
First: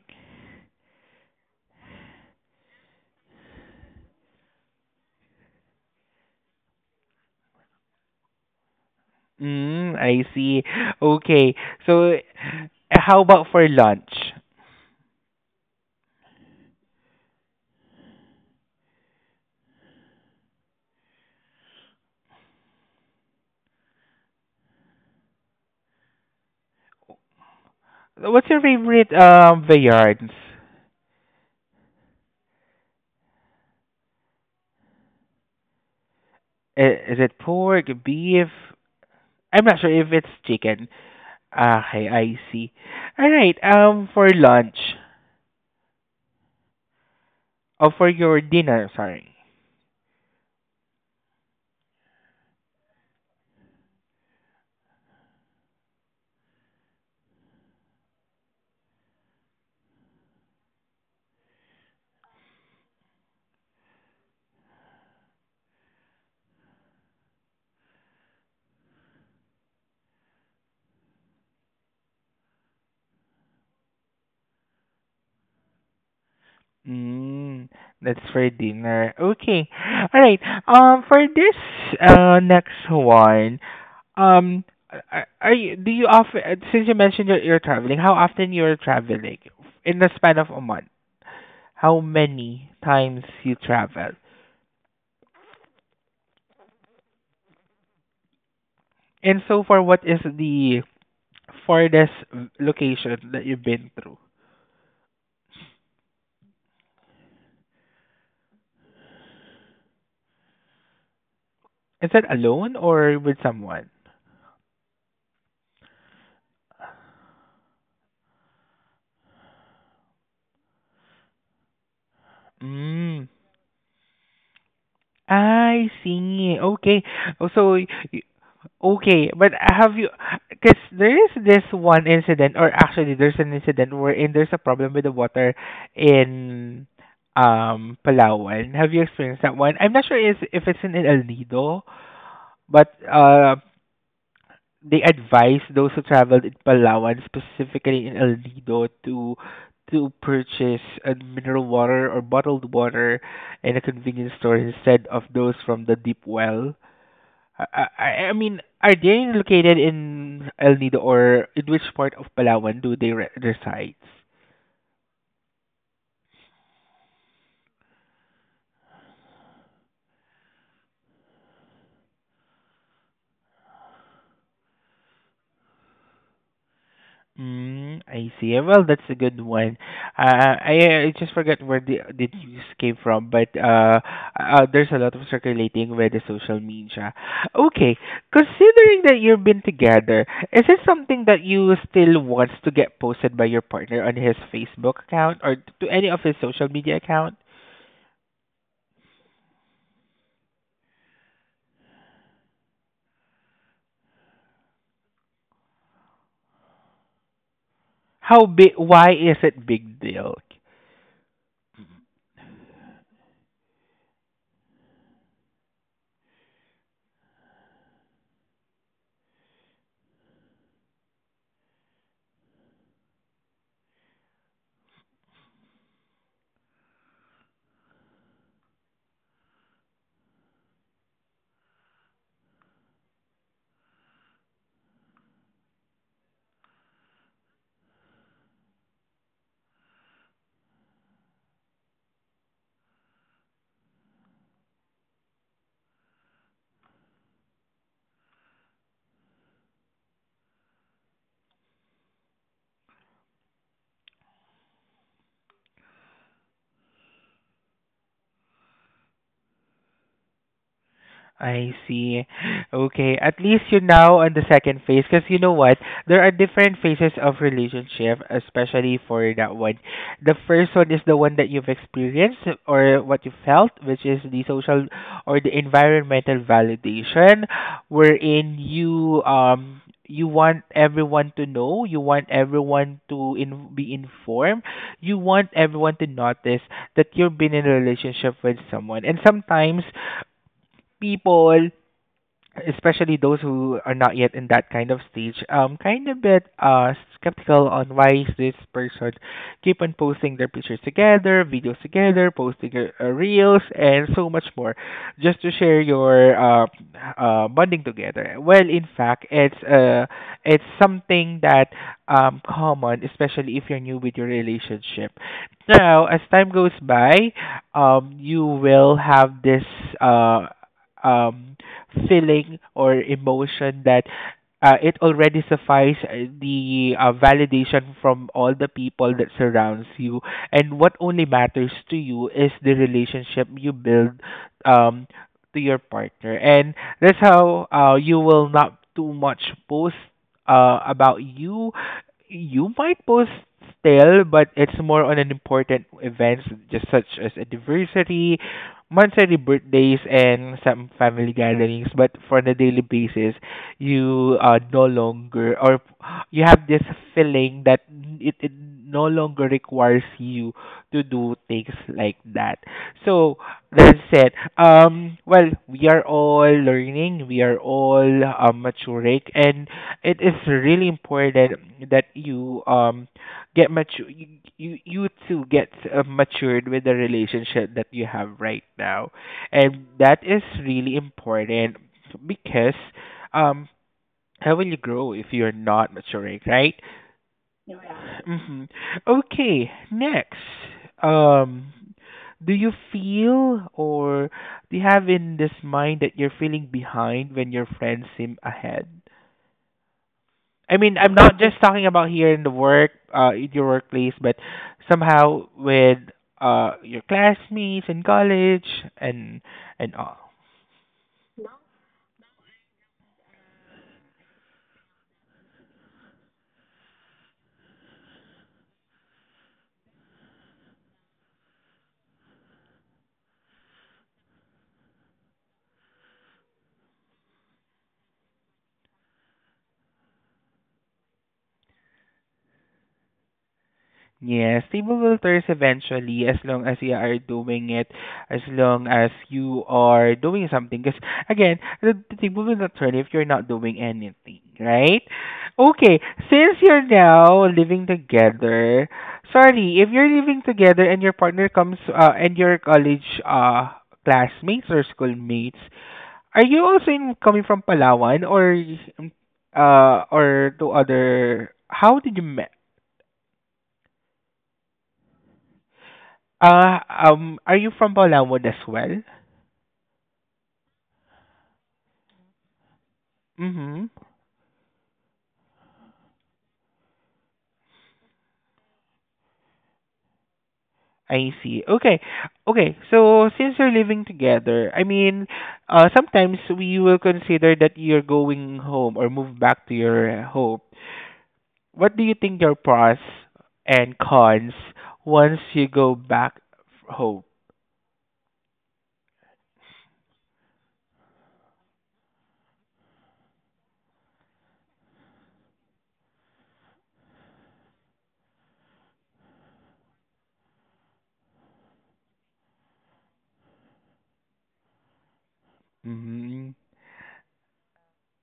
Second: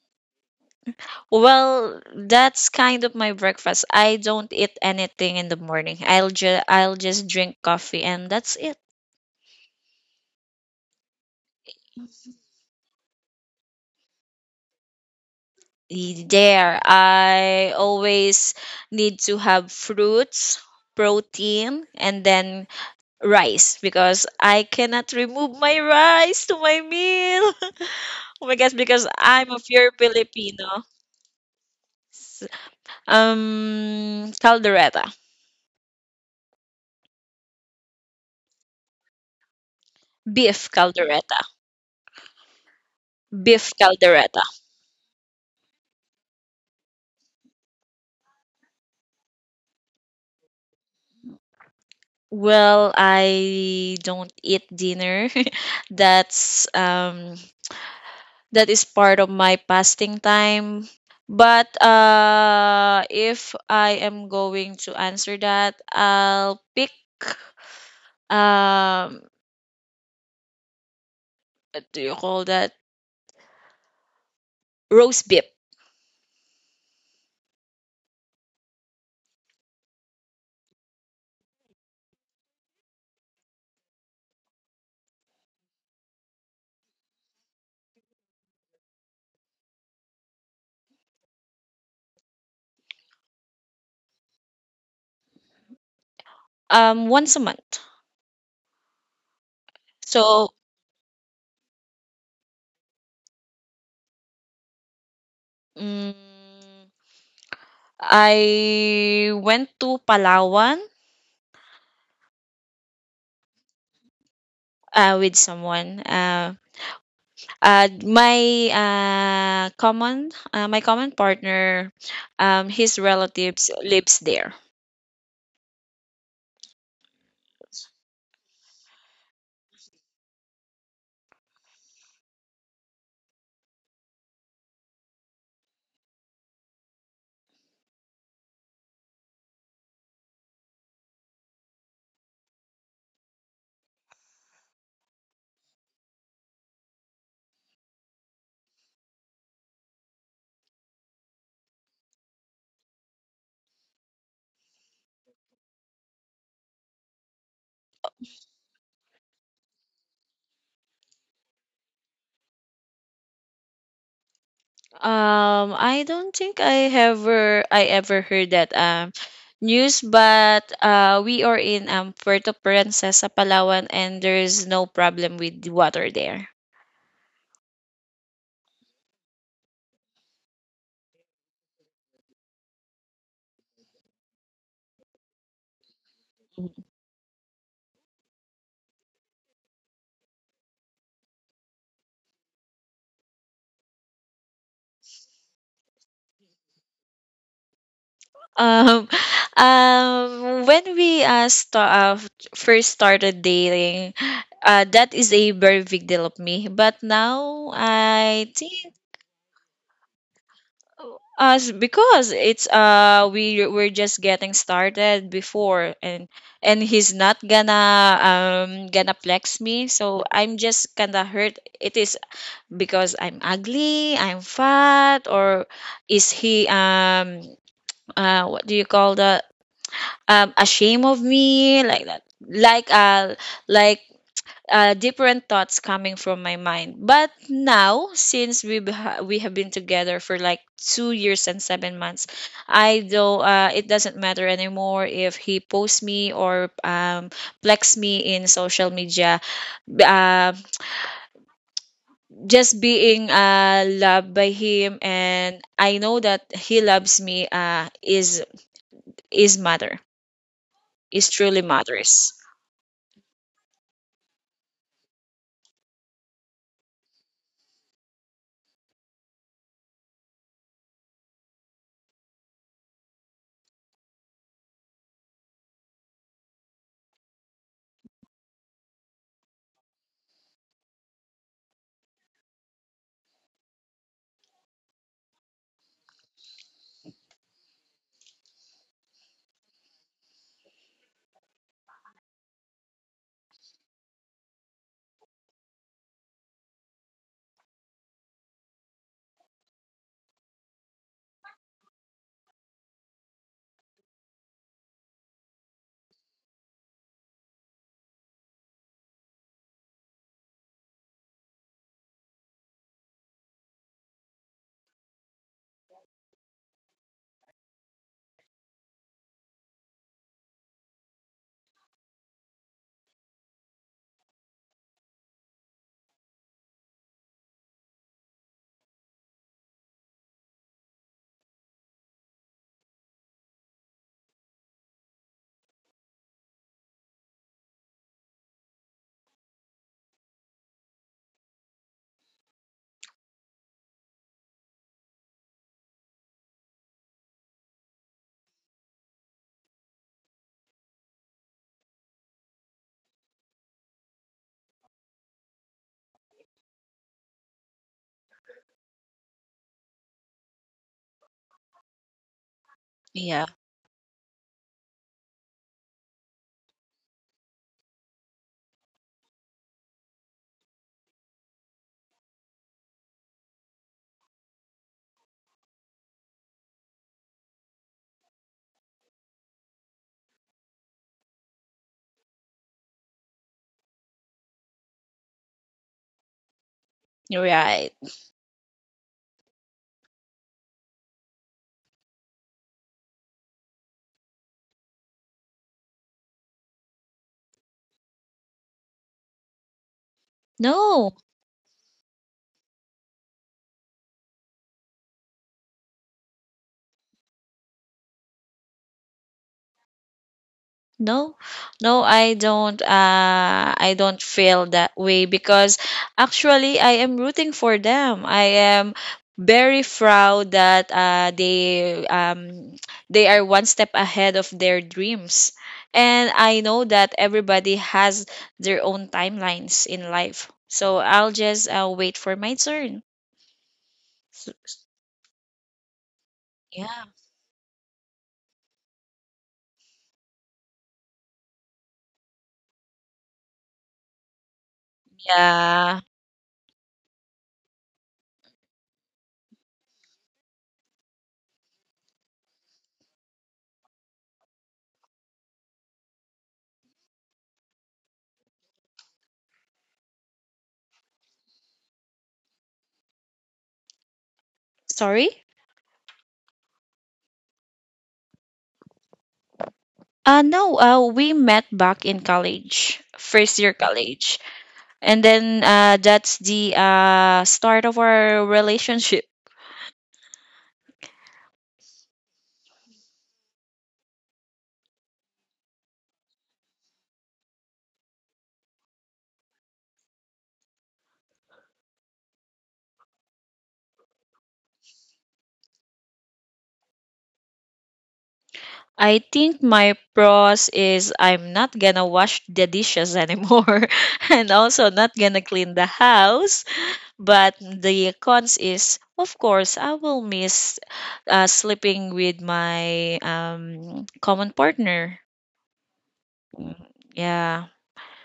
A: Well, that's kind of my breakfast. I don't eat anything in the morning. I'll just drink coffee, and that's it.
B: Mm, I see. Okay. So, how about for lunch?
A: There, I always need to have fruits, protein, and then rice because I cannot remove my rice to my meal. *laughs*
B: What's
A: Oh my
B: your
A: gosh, because
B: favorite
A: I'm a pure
B: viands?
A: Filipino. S- Um, caldereta,
B: Is it pork, beef? I'm not sure if it's
A: beef
B: chicken.
A: caldereta,
B: Ah, okay, I see. All right.
A: beef
B: For
A: caldereta.
B: lunch or for your dinner? Sorry.
A: Well, I don't eat dinner. *laughs* That's um that is part of my fasting time. But if I am going to answer that, I'll pick um what do you call that? Roast beef.
B: Mm, that's for dinner. Okay. All right. For this next one, um, are you do you often since you mentioned you're traveling, how often you're traveling in the span of a month? How many times you travel?
A: Once a month.
B: And so for what is
A: So,
B: the farthest location that you've been through?
A: mm I went to Palawan.
B: Is that alone or with someone?
A: With someone. My common my common partner, his
B: Mm.
A: relatives lives there.
B: I see. Okay. Oh, so okay, but have you? Because there is this one incident, or actually, there's an incident wherein there's a problem with the water in Palawan. Have you experienced that one? I'm not sure is if it's in El Nido, but they advise those who traveled in Palawan, specifically in El Nido, to purchase mineral water or bottled water in a convenience store instead of those from the deep well I mean, are they located in El Nido or in which part of Palawan do they reside?
A: I don't think I ever heard that news, but we are in Puerto Princesa, Palawan, and there is no problem with water there.
B: Mm, I see. Eh, well, that's a good one. I just forgot where the news came from, but there's a lot of circulating with the social media. Okay, considering that you've been together, is it something that you still wants to get posted by your partner on his Facebook account or to any of his social media account?
A: Um, *laughs* um, when we first started dating, that is a very big deal of me. But now
B: How
A: I
B: big?
A: think
B: Why is it big deal?
A: us, because it's we're just getting started before, and he's not gonna flex me, so I'm just kinda hurt. It is because I'm ugly, I'm fat, or is he what do you call that, ashamed of me, like that, like different thoughts coming from my mind. But now, since we have been together for like 2 years and 7 months, I don't it doesn't matter anymore if he posts me or flex me in social media. Uh, just being loved by him, and I know that he loves me. Is matter is Truly
B: I see.
A: matters.
B: Okay, at least you're now on the second phase because you know what? There are different phases of relationship, especially for that one. The first one is the one that you've experienced or what you felt, which is the social or the environmental validation, wherein you you want everyone to know, you want everyone to be informed, you want everyone to notice that you've been in a relationship with someone. And sometimes people especially those who are not yet in that kind of stage, kind of bit skeptical on why is this person keep on posting their pictures together, videos together, posting reels, and so much more, just to share your bonding together. Well, in fact, it's something that common, especially if you're new with your relationship. Now, as time goes by, you will have this uh um feeling or emotion that it already suffice the validation from all the people that surrounds you and what only matters to you is the relationship you build um to your partner and that's how you will not too much post about you you might post still but it's more on an important events just such as anniversary monthly birthdays and some family gatherings, but for the daily basis, you no longer or you have this feeling that it no longer requires you to do things like that. So
A: Yeah,
B: that said, well, we are all learning, we are all maturing, and it is really important that you get mature you too get matured with the relationship that you have right now and that is really important because um how will you grow if you're not maturing right?
A: right.
B: Hmm. Okay, next, um, do you feel or do you have in this mind that you're feeling behind when your friends seem ahead? I mean,
A: No,
B: I'm not just talking about here in the work, in your workplace, but somehow with your classmates in college and and all.
A: no, no, I don't. I don't feel that way because actually I am rooting for them. I am very proud that they are one step ahead of their dreams, and I know that everybody has their own timelines in life. So I'll just wait for my turn. S-
B: Yes,
A: s-
B: table filters eventually, as long as you
A: Yeah,
B: are doing it, as long as you are doing something. Because again, the table will not turn if you're not doing anything, right? Okay,
A: yeah.
B: since you're now living together, sorry, if you're living together and your partner comes and your college classmates or schoolmates, are you also coming from Palawan um, or to other? How did you met?
A: Sorry.
B: Are you from Palawan as well?
A: No, we met back in college, first year
B: Mm-hmm.
A: college. And then that's the start of our relationship.
B: I see. Okay. Okay. So since you're living together, I mean, sometimes we will consider that you're going home or move back to your home. What do you think your pros and cons once you go back home?
A: I think my pros is I'm not gonna wash the dishes anymore, *laughs* and also not gonna clean the house. But the cons is, of course, I will miss sleeping with my common partner.
B: Mm-hmm.
A: Mm. Yeah.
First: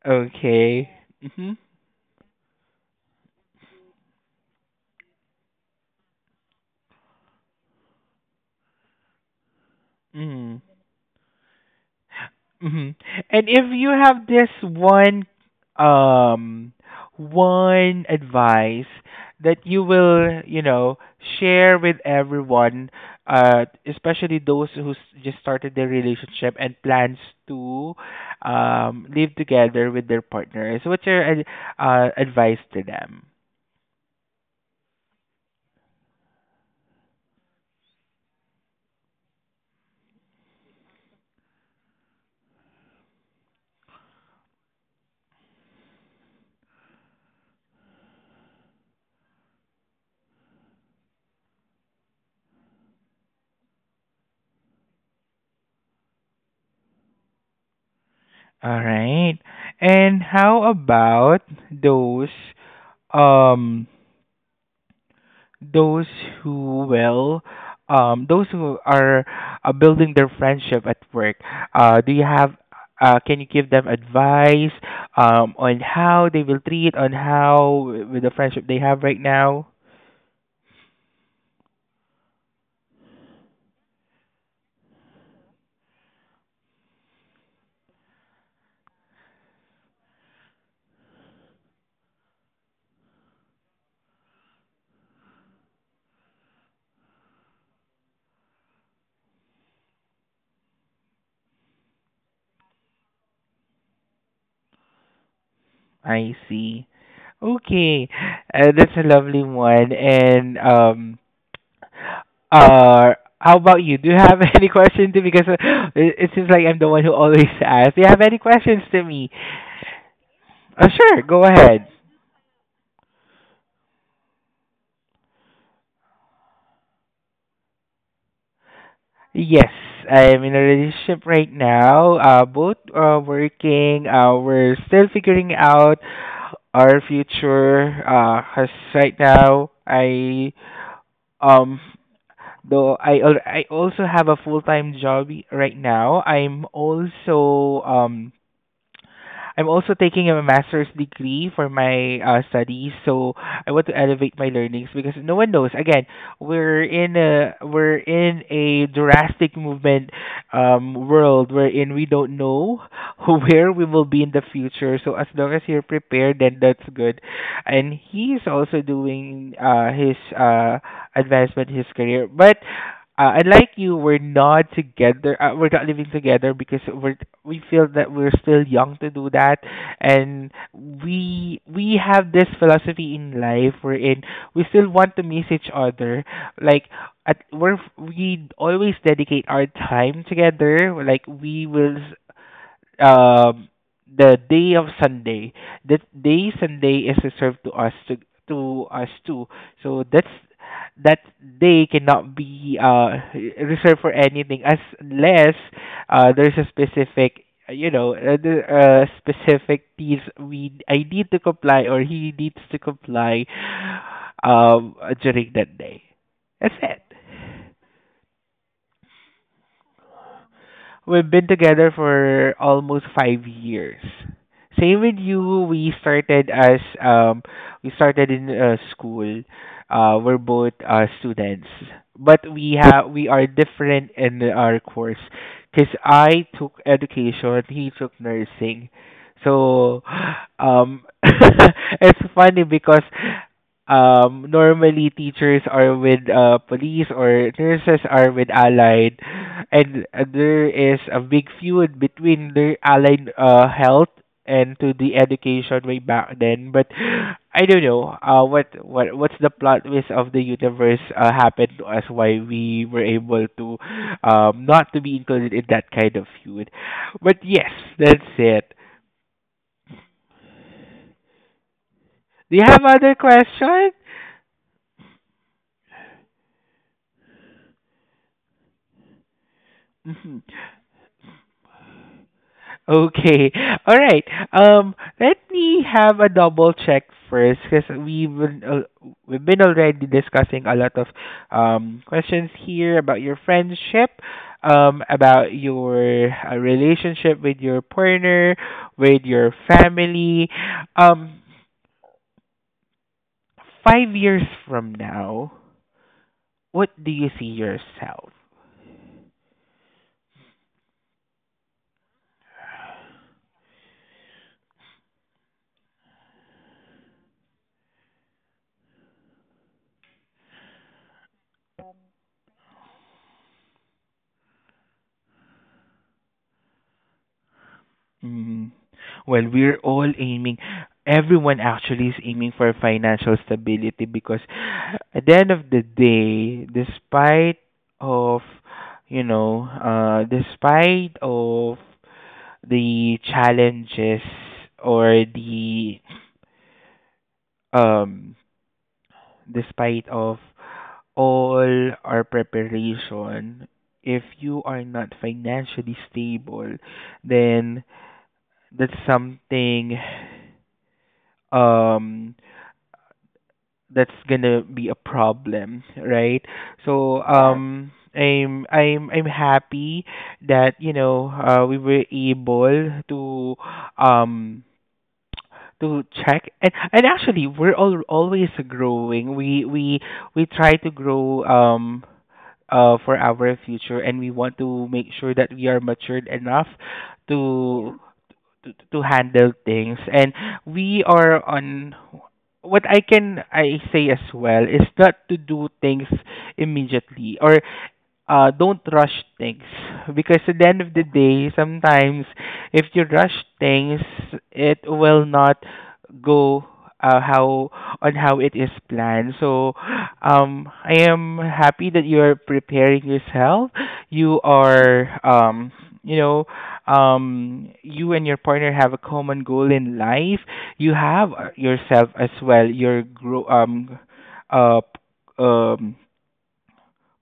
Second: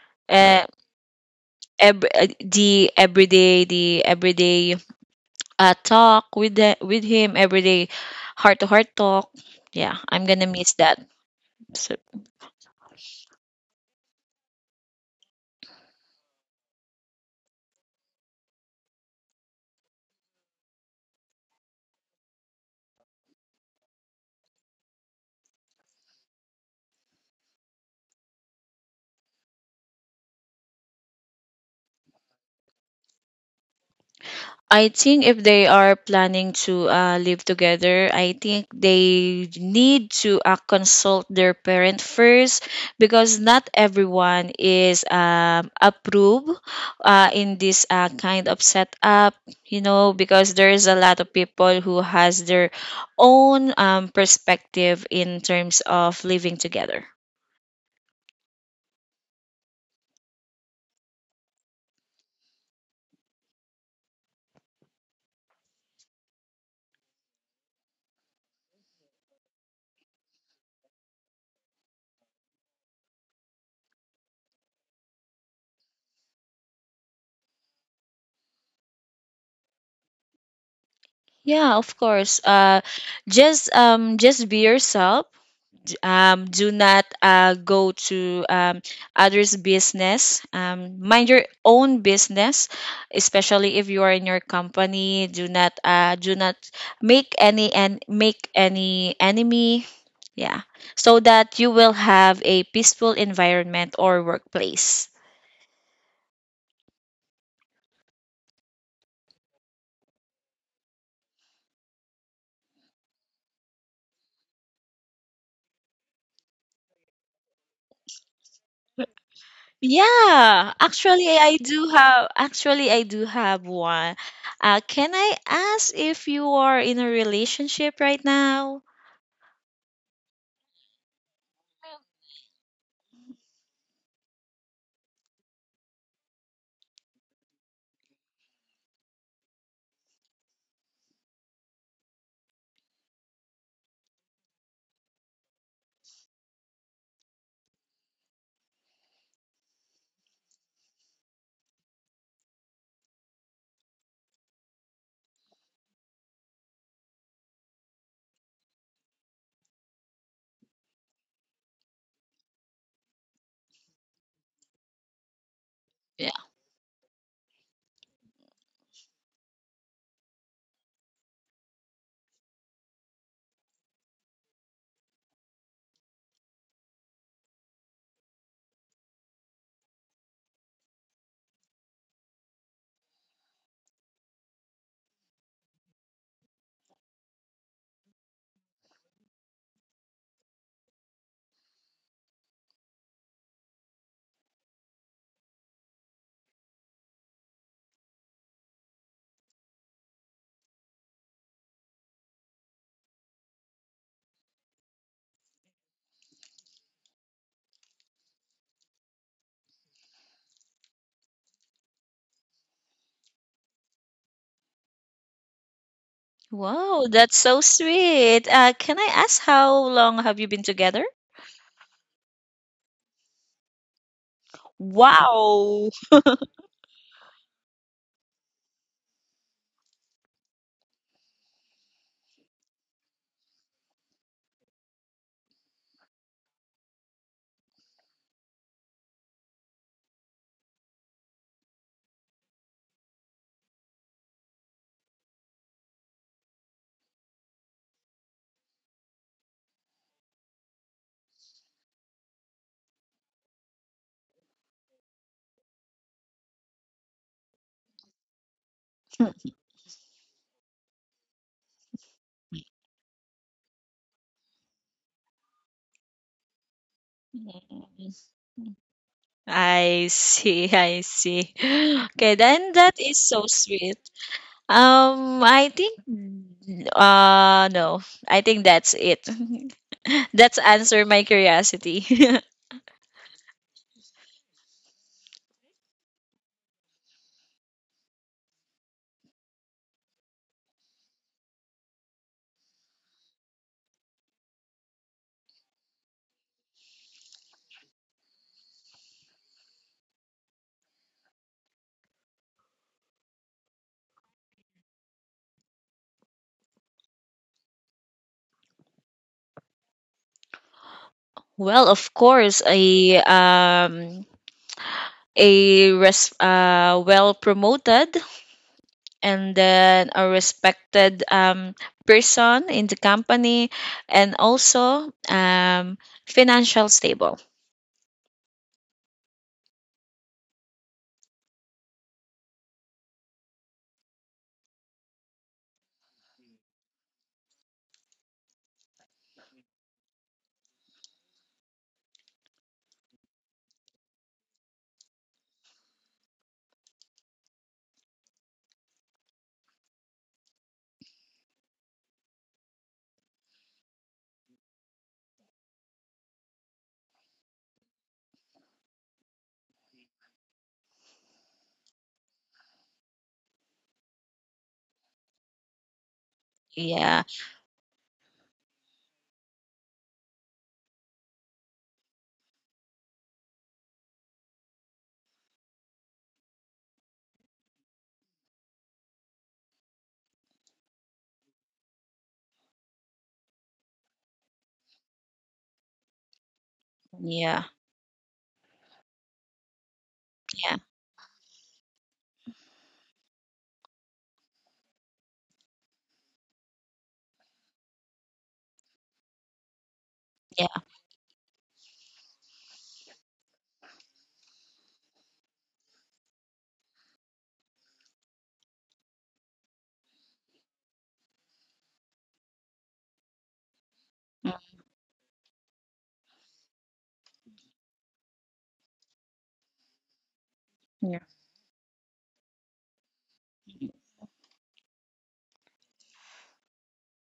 B: Okay. Mm-hmm.
A: The everyday talk with him, everyday heart to heart talk. Yeah, I'm gonna
B: Mm-hmm.
A: miss that, so.
B: Hmm. And if you have this one um one advice that you will, you know, share with everyone, especially those who just started their relationship and plans to live together with their partners. What's your advice to them?
A: I think if they are planning to live together, I think they need to consult their parent first, because not everyone is approved in this kind of setup. You know, because there is a lot of people who has their own perspective in terms of living together.
B: All right. And how about those um those who will those who are building their friendship at work do you have can you give them advice on how they will treat on with the friendship they have right now?
A: Yeah, of course. Just be yourself. Do not go to others' business. Mind your own business, especially if you are in your company. Do not make any enemy. Yeah, so that you will have a peaceful environment or workplace.
B: I see. Okay, that's a lovely one and uh how about you, do you have *laughs* any questions to because it seems like I'm the one who always *laughs* asks, do you have any questions to me?
A: Yeah,
B: Uh, sure,
A: actually
B: go
A: I do
B: ahead.
A: have actually I do have one. Can I ask if you are in a relationship right now?
B: Yes, I am in a relationship right now. Both are working. We're still figuring out our future. 'Cause right now I um though I also have a full time job right now. I'm also taking a master's degree for my studies, so I want to elevate my learnings because no one knows. Again, we're in a drastic movement world wherein we don't know *laughs* where we will be in the future. So as long as you're prepared, then that's good. And he's also doing his advancement, his career, but unlike you, we're not together. We're not living together because we're we feel that we're still young to do that, and we have this philosophy in life wherein we still want to miss each other. Like at we always dedicate our time together. Like we will um the day of Sunday. That day Sunday is reserved to us too. So that's that day cannot be reserved for anything as unless there's a specific you know the specific things we I need to comply or he needs to comply um during that day. That's it.
A: Wow, that's so sweet. Can I ask how long have you been together?
B: We've been together for almost 5 years. Same with you.
A: Wow.
B: We started as we started in school. We're both students, but we are different in our course. Cause I took education, he took nursing. So, *gasps* um, *laughs* it's funny because normally teachers are with police or nurses are with allied and there is a big feud between the allied health and to the education way back then but I don't know what's the plot twist of the universe happened to us why we were able to not to be included in that kind of feud but yes
A: *laughs*
B: that's it.
A: Mm, I see, I see. *gasps* Okay,
B: Do you
A: then
B: have
A: that is
B: other
A: so sweet.
B: questions?
A: I think, no, I think that's it. *laughs* That's
B: *laughs*
A: answer my curiosity.
B: Okay. All right. Let me have a double check first, because we've been already discussing a lot of questions here about your friendship, about your relationship with your partner, with your family. Um, 5 years from now, what do you see yourself?
A: *laughs* Well, of course, a well promoted and then a respected person in the company, and also financial stable.
B: Mm. Well, we're all aiming. Everyone actually is aiming for financial stability because at the end of the day, despite of despite of the challenges or the um, despite of all our preparation, if you are not financially stable, then that's something um that's gonna be a problem, right? So
A: Yeah,
B: yes. I'm happy that we were able um to check and actually we're all always growing. We try to grow for our future and we want to make sure that we are matured enough
A: yeah,
B: to to handle things and
A: yeah,
B: we are on. What I can I say as well is not to do things immediately or don't rush things because at the end
A: yeah.
B: of the day, sometimes if you rush things, it will not go how on how it is planned. So, I am happy that you are preparing yourself. You
A: Mm.
B: are, you know, you and your partner have a common goal in life. You
A: Yeah,
B: have yourself as well. Your grow, uh, um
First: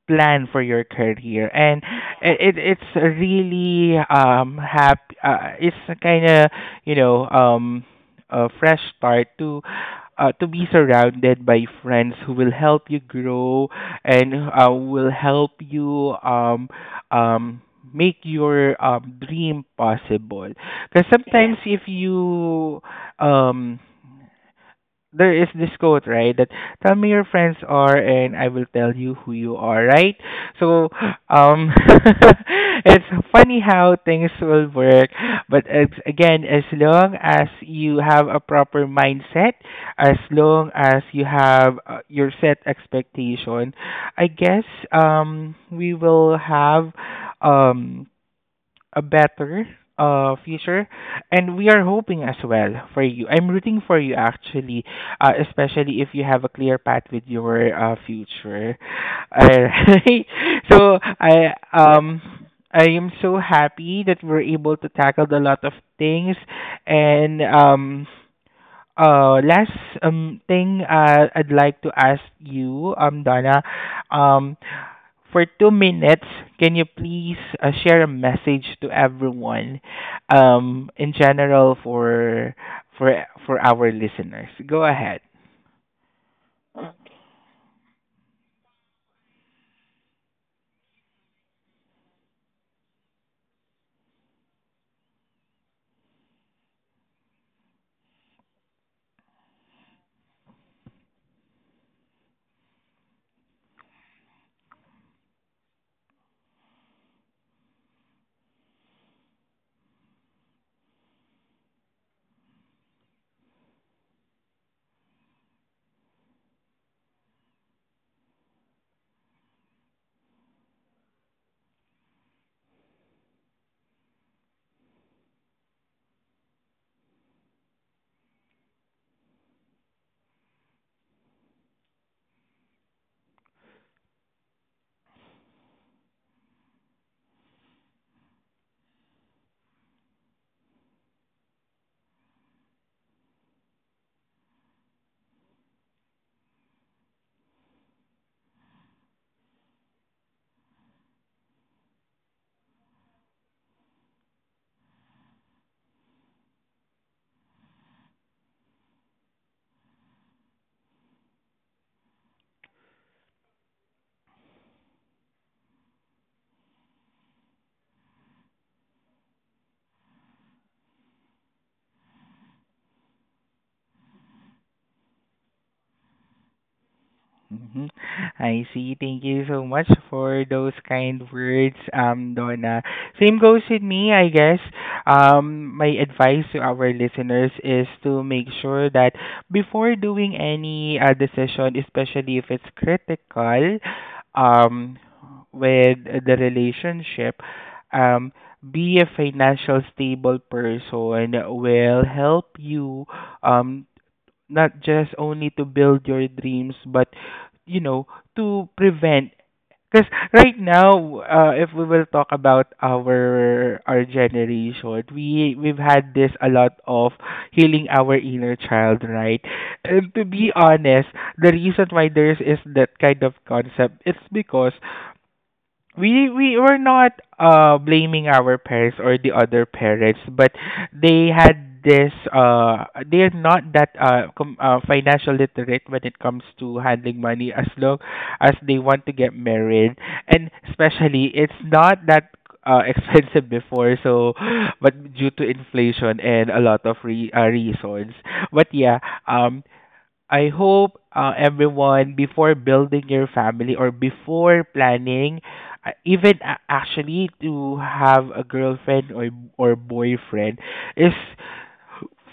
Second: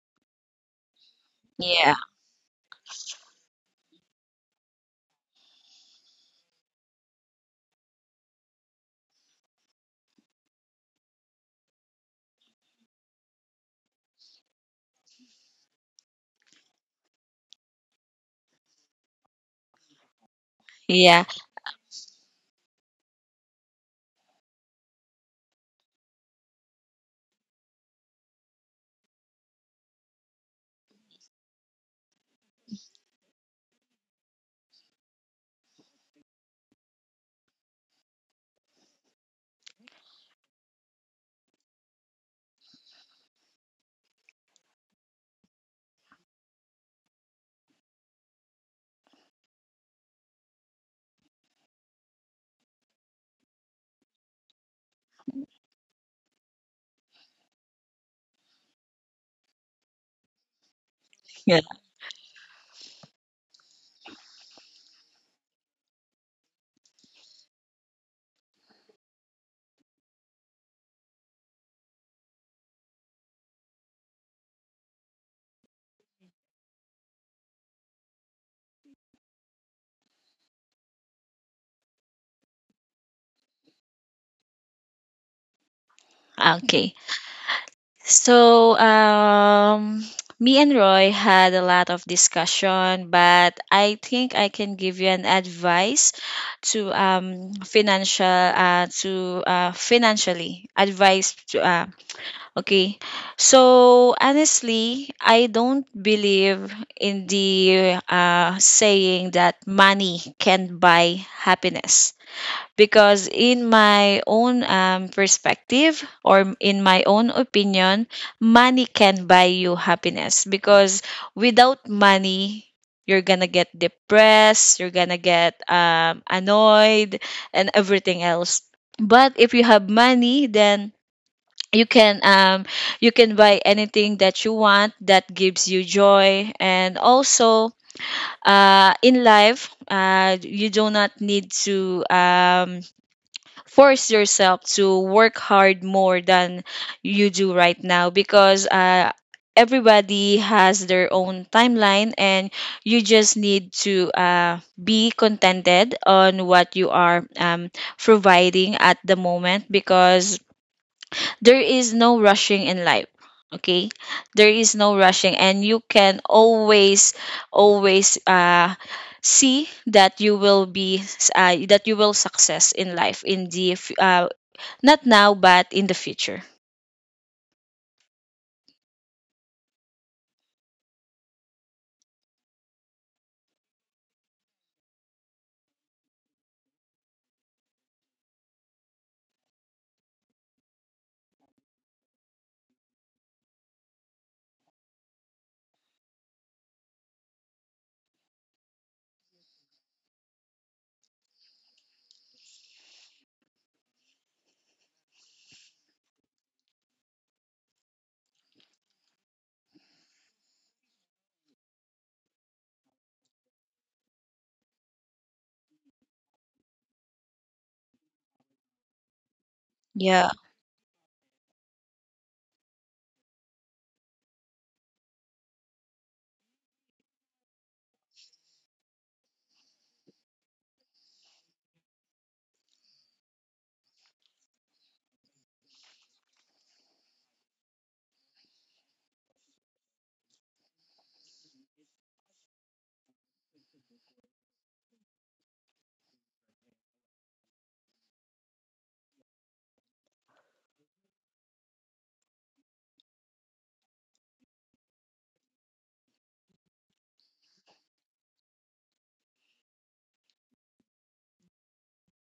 B: plan for your career and
A: yeah,
B: it's really happy it's kind of you know a fresh start to be surrounded by friends who will help you grow and will help you um make your dream possible because yes,
A: yeah,
B: sometimes yes, if you um there is this quote, right? That tell me your friends are, and I will tell you who you are, right? So, um, *laughs* it's funny how things will work, but it's, again, as long as you have a proper mindset, as long as you have your set expectation, I guess we will have um a better future and we are hoping as well for you. I'm rooting for you, actually, especially if you have a clear path with your future. Alright. *laughs* So
A: yeah.
B: um I am so happy that we're able to tackle a lot of things and last thing I'd like to ask you, um, Donna, um, for 2 minutes, can you please share a message to everyone, in general for for our listeners? Go ahead.
A: Okay, so me and Roy had a lot of discussion, but I think I can give you an advice to financially advice to, okay. So honestly, I don't believe in the saying that money can buy happiness. Because in my own perspective, or in my own opinion, money can buy you happiness. Because without money, you're gonna get depressed, you're gonna get annoyed, and everything else. But if you have money, then you can um you can buy anything that you want, that gives you joy. And also, in life, you do not need to force yourself to work hard more than you do right now, because everybody has their own timeline, and you just need to be contented on what you are providing at the moment, because there is no rushing in life. Okay. There is no rushing, and you can always see that you will be, that you will success in life, not now, but in the future.
B: Mhm. I see. Thank you so much for those kind words, Donna. Same goes with me, I guess. My advice to our listeners is to make sure that before doing any decision, especially if it's critical, um, with the relationship, um, be a financial stable person will help you um not just only to build your dreams but you know to prevent because right now, if we will talk about our generation, we've had this a lot of healing our inner child, right? And to
A: Yeah.
B: be honest, the reason why there is that kind of concept it's because we were not blaming our parents or the other parents but they had this they're not that financial literate when it comes to handling money as long as they want to get married and especially it's not that *laughs* expensive before so but due to inflation and a lot of reasons but yeah, um, I hope, everyone, before building your family or before planning, actually to have a girlfriend or boyfriend, is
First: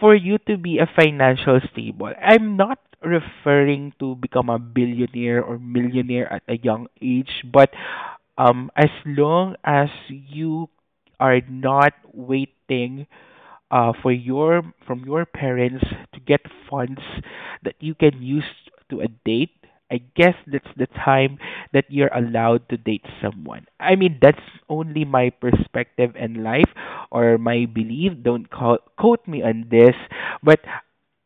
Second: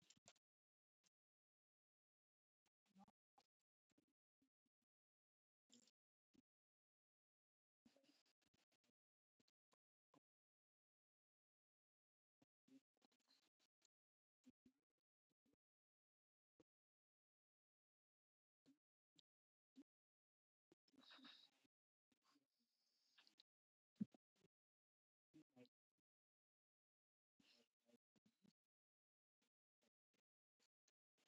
B: for you to be a financial stable. I'm not referring to become a billionaire or millionaire at a young age, but as long as you are not waiting for your from your parents to get funds that you can use to a date, I guess that's the time that you're allowed to date someone. I mean, that's only my perspective in life or my belief. Don't call, quote me on this, but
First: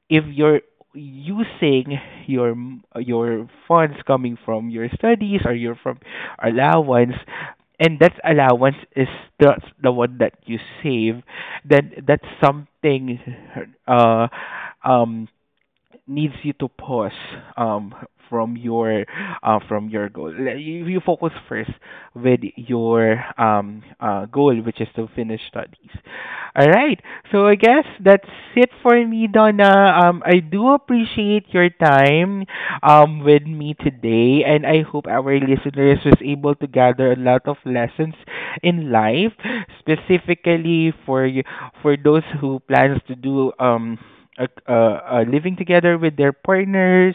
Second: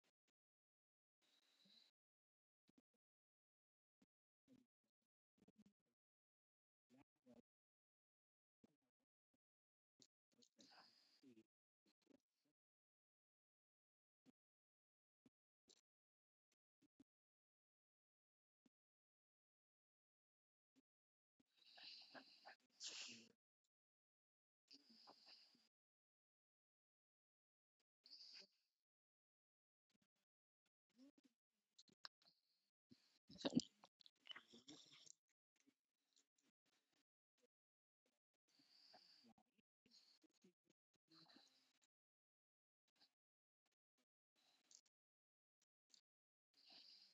B: if you're using your your funds coming from your studies or your from allowance and that allowance is the the one that you save then that's something uh um needs you to pause um from your from your goal. Like, you focus first with your goal, which is to finish studies. All right. So I guess that's it for me, Donna. I do appreciate your time with me today, and I hope our listeners was able to gather a lot of lessons in life, specifically for those who plans to do living together with their partners,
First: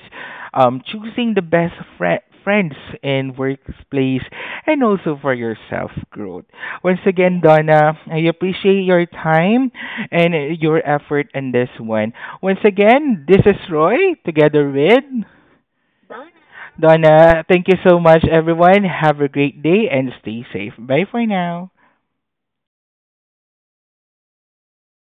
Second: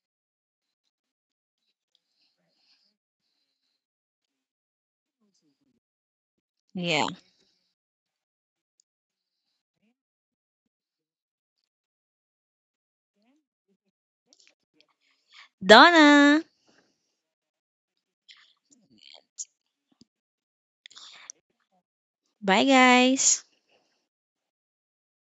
B: choosing the best friends and workplace, and also for your self growth. Once
A: Yeah.
B: again, Donna, I appreciate your time and your effort in this one. Once again, this is Roy together with
A: Donna.
B: Donna. Thank you so much, everyone. Have a great day and stay safe. Bye for now.
A: Bye, guys.